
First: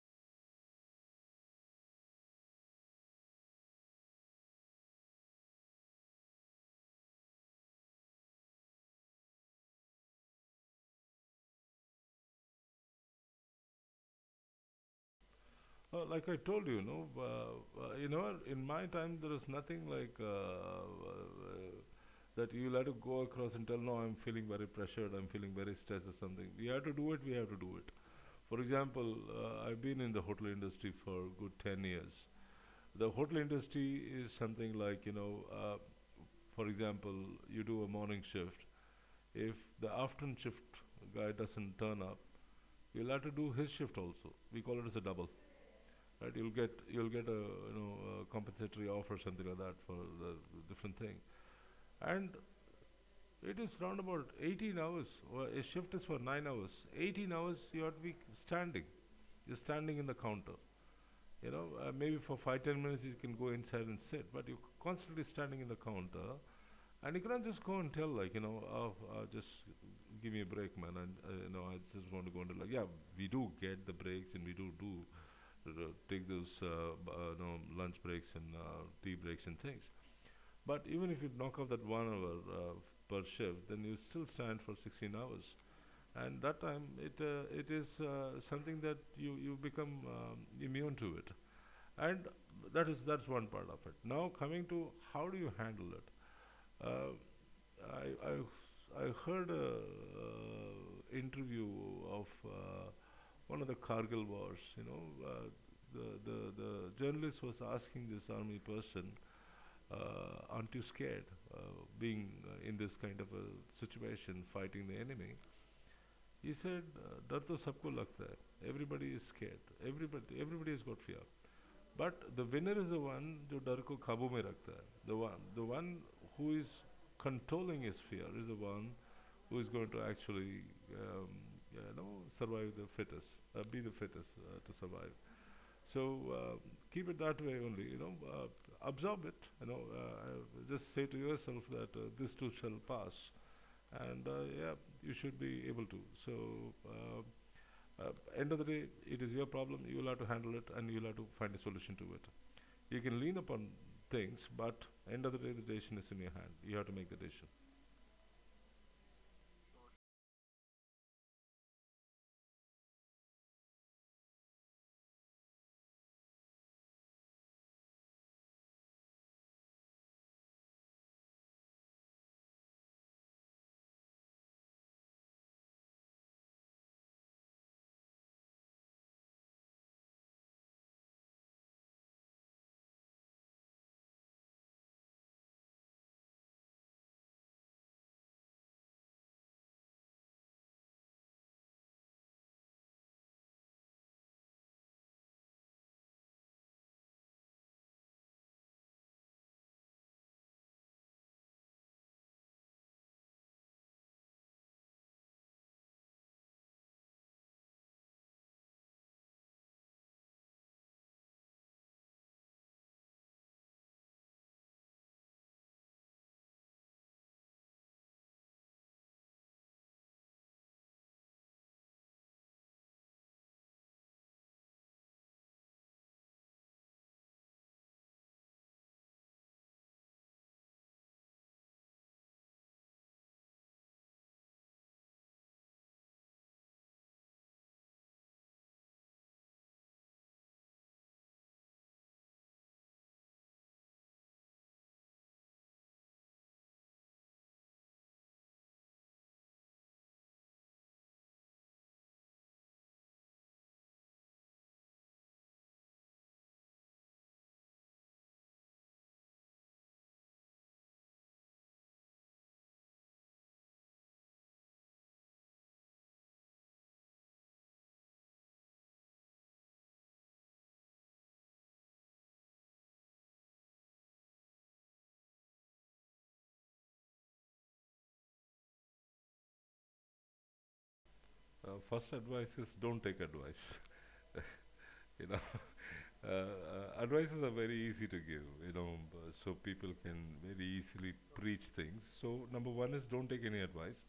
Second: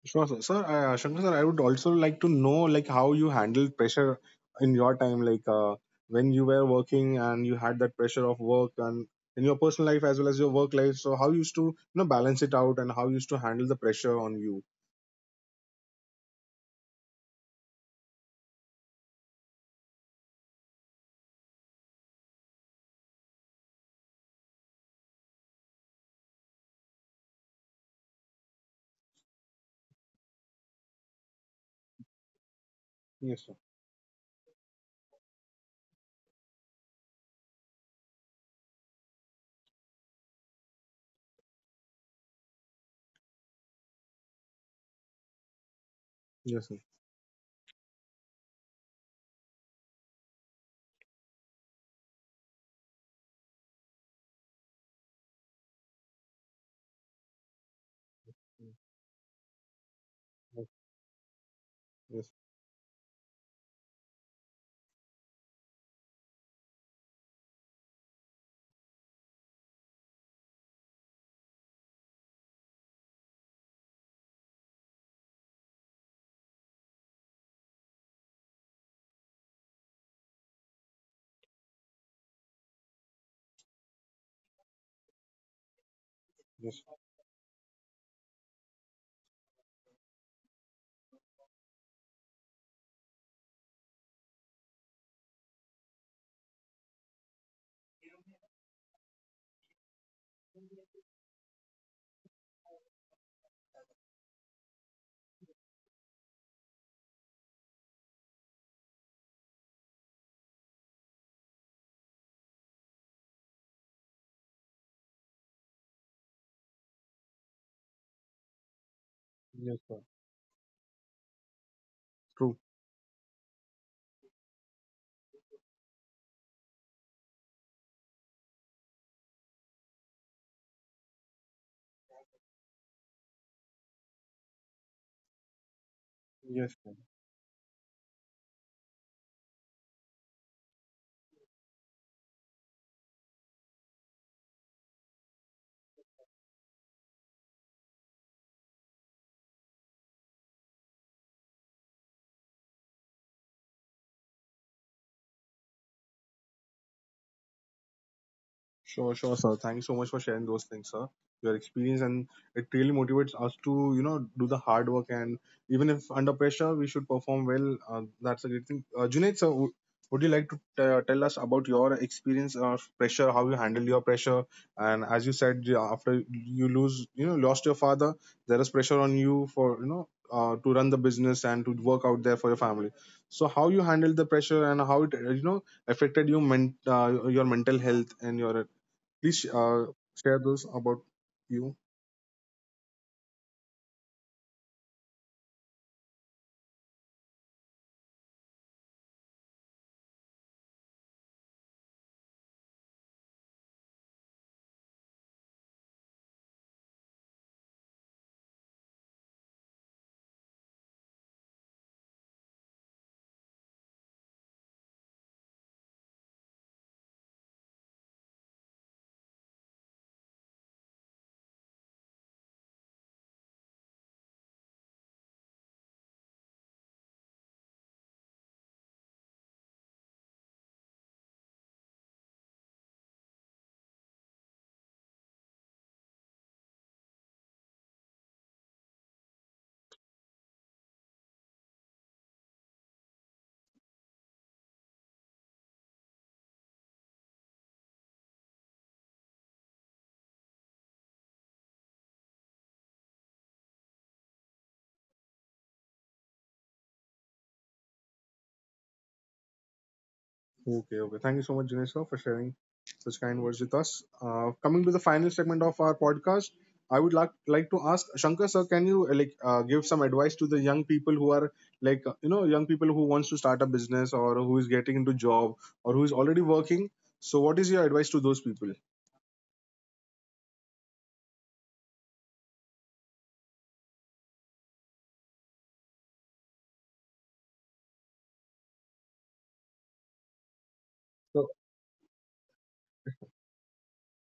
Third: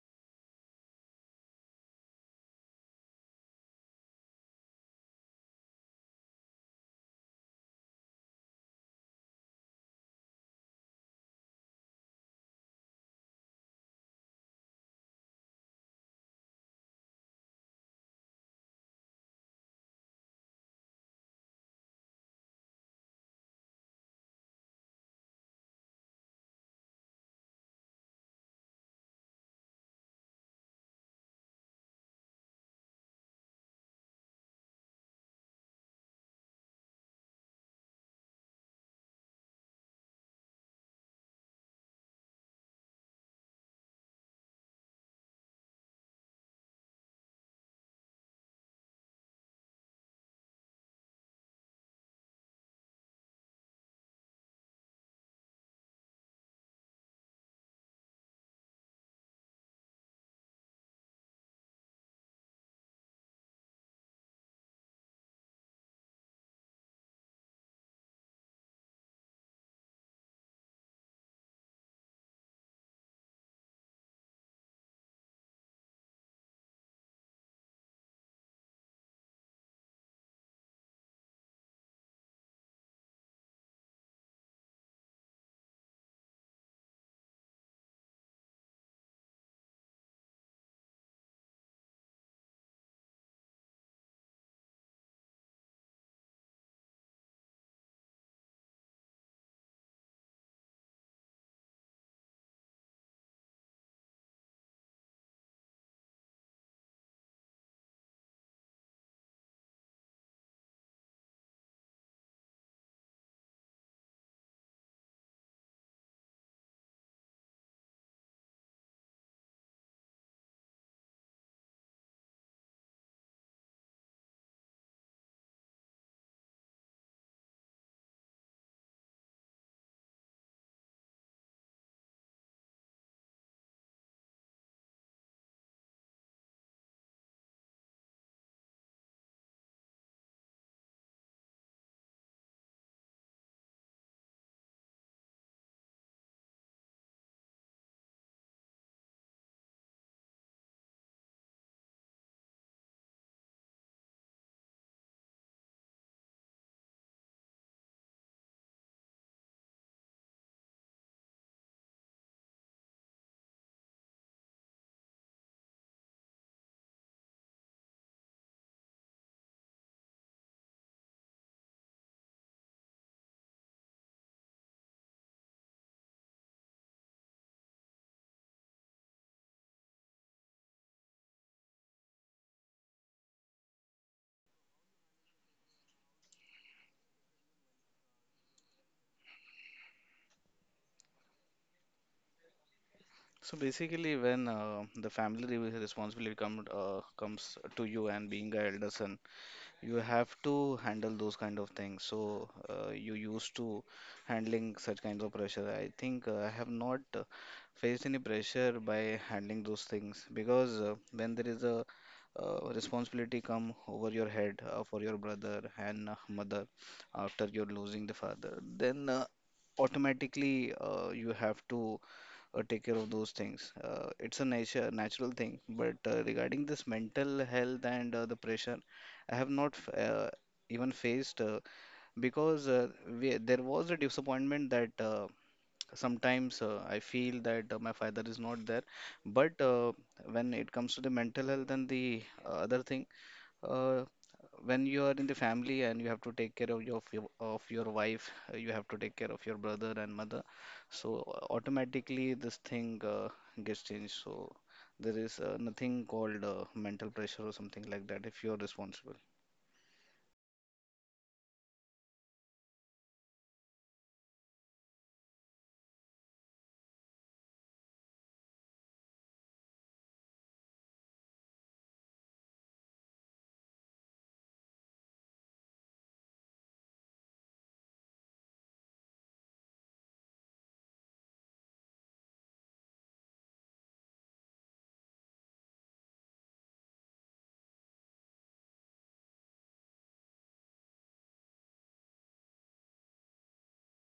Sure, sir. Sir, Shankar sir, I would also like to know like how you handled pressure in your time, like when you were working and you had that pressure of work and in your personal life as well as your work life. So how you used to you know balance it out and how you used to handle the pressure on you? Like I told you, no, you know, in my time there is nothing like that. You'll have to go across and tell, no, I'm feeling very pressured. I'm feeling very stressed or something. We have to do it. We have to do it. For example, I've been in the hotel industry for good 10 years. The hotel Yes, sir. industry is something like, you know, for example, you do a morning shift. If the afternoon shift guy doesn't turn up, you'll have to do his shift also. We call it as a double. Right, you'll get Yes, sir. you'll get a, you know, a compensatory offer, something like that for the different thing, and it is round about 18 hours. A shift is for 9 hours. 18 hours you have to be standing. Yes, You're standing in the counter. You know, maybe for yes, 5, 10 minutes you can go inside and sit, but you're constantly standing in the counter. And you can't just go and tell, like, you know, oh, just give me a break, man. And, you know, I just want to go into, like, yeah, we do get the breaks, and we do do take those, you know, lunch breaks and tea breaks and things. But even if you knock off that 1 hour per shift, then you still stand for 16 hours. And that time, yes, it it is something that you become immune to it, and that is, that's one part of it. Now coming to how do you handle it? Uh, I, I, I heard a interview of one of the Kargil wars. You know, the journalist was asking this army person, "Aren't you scared uh, being in this kind of a situation, fighting the enemy?" He said, "अ, डर तो सबको लगता है, everybody is everybody yes, sir. Everybody everybody is got fear, but the winner is True. The one, जो डर को काबू में रखता, the one the one who is controlling is fear, is the one who is going to, you know, survive the fittest, be the fittest to survive. So uh, keep Yes it sir. that way only, you know, absorb it, you know, just say to yourself that this too shall pass, and yeah, you should be able to. So, uh, uh, end of the day, it is your problem. You will have to handle it, and you will have to find a solution to it. You can lean upon things, but end of the day, the decision is in your hand. You have to make the decision. Sure, sure, sir. Thanks so much for sharing those things, sir. Your experience, and it really motivates us to, you know, do the hard work and even if under pressure, we should perform well. That's a great thing. Junaid, sir, would you like to tell us about your experience of pressure, how you handle your pressure? And as you said, yeah, after you lose, you know, lost your father, there is pressure on you for, you know, to run the business and to work out there for your family. So how you handle the pressure and how it, you know, affected you your mental health and your please share those about you. So basically, when responsibility comes to you and being a elder son, you have to handle those kind of things. So you used to handling such kinds of pressure. I think I have not faced any pressure by handling those things, because when there is a responsibility come over your head for your brother and mother after you're losing the father, then automatically you have to take care of those things. It's a nature natural thing. But regarding this mental health and the pressure, I have not even faced, because there was a disappointment that sometimes I feel that my father is not there. But when it comes to the mental health and the other thing, uh, when you are in the family and you have to take care of your wife, you have to take care of your brother and mother. So automatically this thing gets changed. So there is nothing called mental pressure or something like that if you are responsible. Okay, okay. Thank you so much, Jinesh, sir, for sharing such kind words with us. Coming to the final segment of our podcast, I would like to ask Shankar sir, can you like give some advice to the young people who are like you know young people who wants to start a business or who is getting into job or who is already working. So, what is your advice to those people? First advice is don't take advice. [laughs] You know, [laughs] advices are very easy to give. You know, so people can very easily So, preach things. So number one is don't take any advice,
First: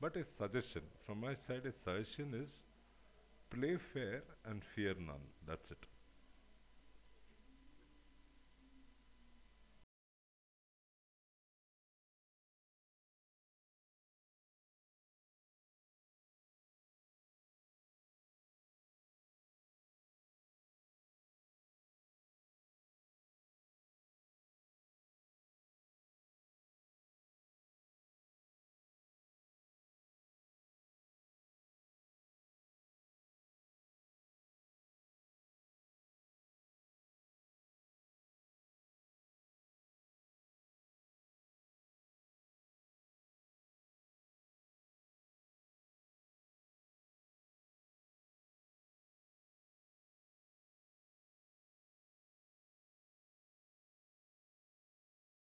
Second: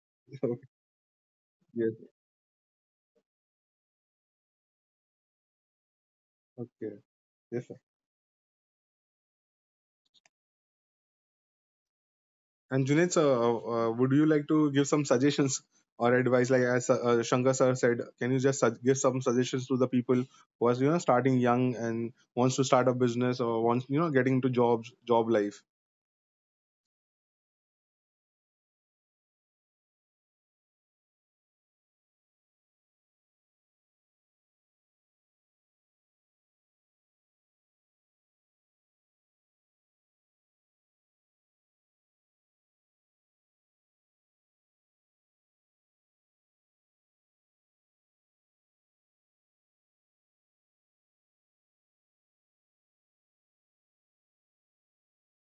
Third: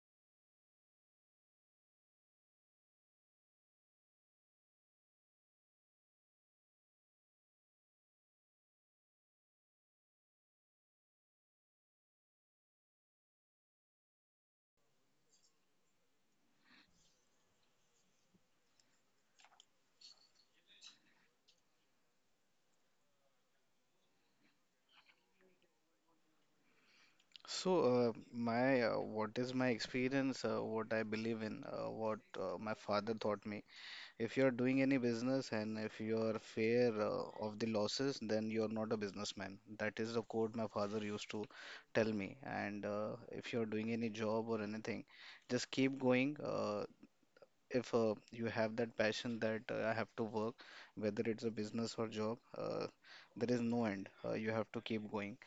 but a [laughs] suggestion from my side. A yes, suggestion is, play fair and fear none. That's it. okay, yes, and Junaid, sir, would you like to give some suggestions or advice? Like as Shankar sir said, can you just give some suggestions to the people who are you know starting young and wants to start a business or wants you know getting into jobs, job life? So, my what is my experience? What I believe in? What my father taught me? If you are doing any business and if you are fair of the losses, then you are not a businessman. That is the quote my father used to tell me. And if you are doing any job or anything, just keep going. If you have that passion that I have to work, whether it's a business or job, there is no end. You have to keep going.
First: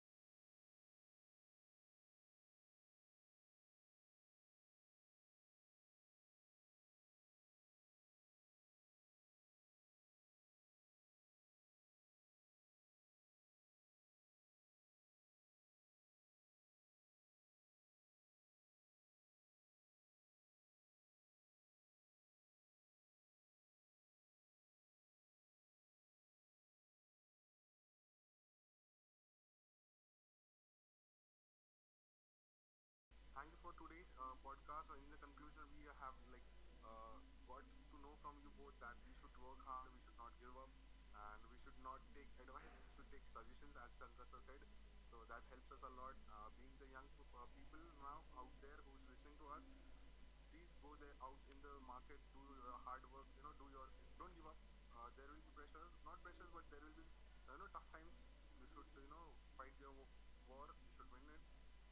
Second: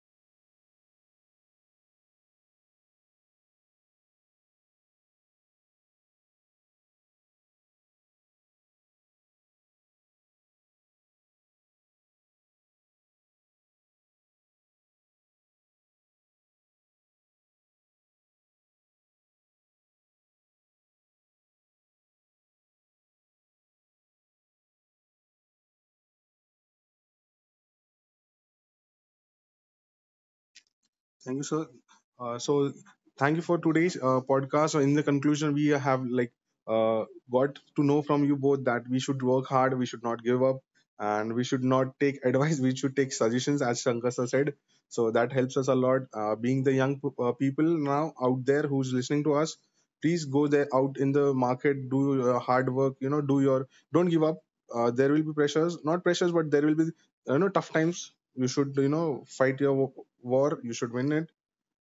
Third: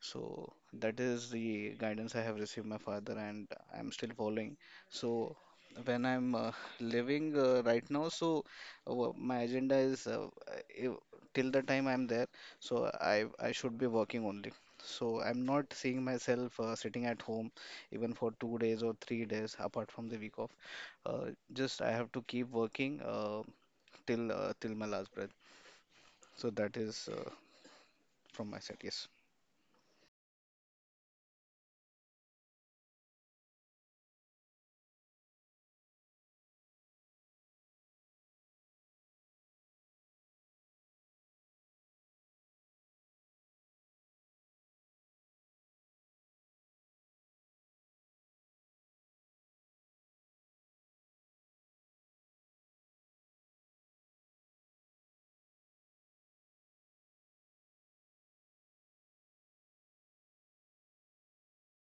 So that is the guidance I have received my father, and I'm still following. So when I'm living right now, so my agenda is if, till the time I'm there, so I should be working only. So I'm not seeing myself sitting at home even for 2 days or 3 days apart from the week off. Uh, just I have to keep working till my last breath. So that is from my side. Yes. Thank you, sir. So, thank you for today's podcast. So, in the conclusion, we have like uh, got to know from you both that we should work hard, we should not give up, and we should not take [laughs] advice. We should take suggestions, as Shankar sir said. So that helps us a lot. Being the young people now out there who's listening to us, please go there out in the market, do your hard work. You know, do your don't give up. There will be pressures, not pressures, but there will be you know tough times. You should, you know, fight your war. You should win it.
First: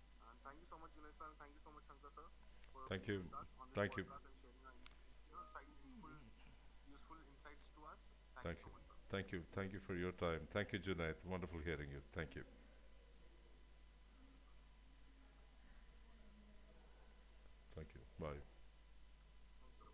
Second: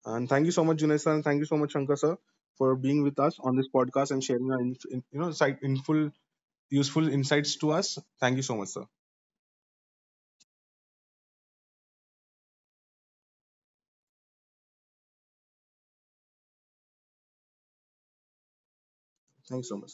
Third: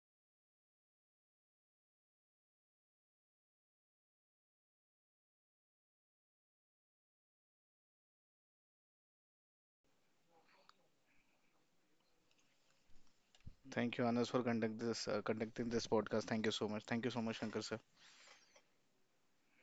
And thank you so much, Junaid sir, and thank you so much, Shankar sir, for being with us on this podcast and sharing your, you know, insightful, useful insights to us. Thank you so much, sir. Thank you. Thank you for your time. Thank you, Junaid. Wonderful hearing you. Thank you. Thank you, Anas, for conducting this podcast. Thank you so much. Thank you so much, Shankar sir. Thank you. Bye. Thank you so much.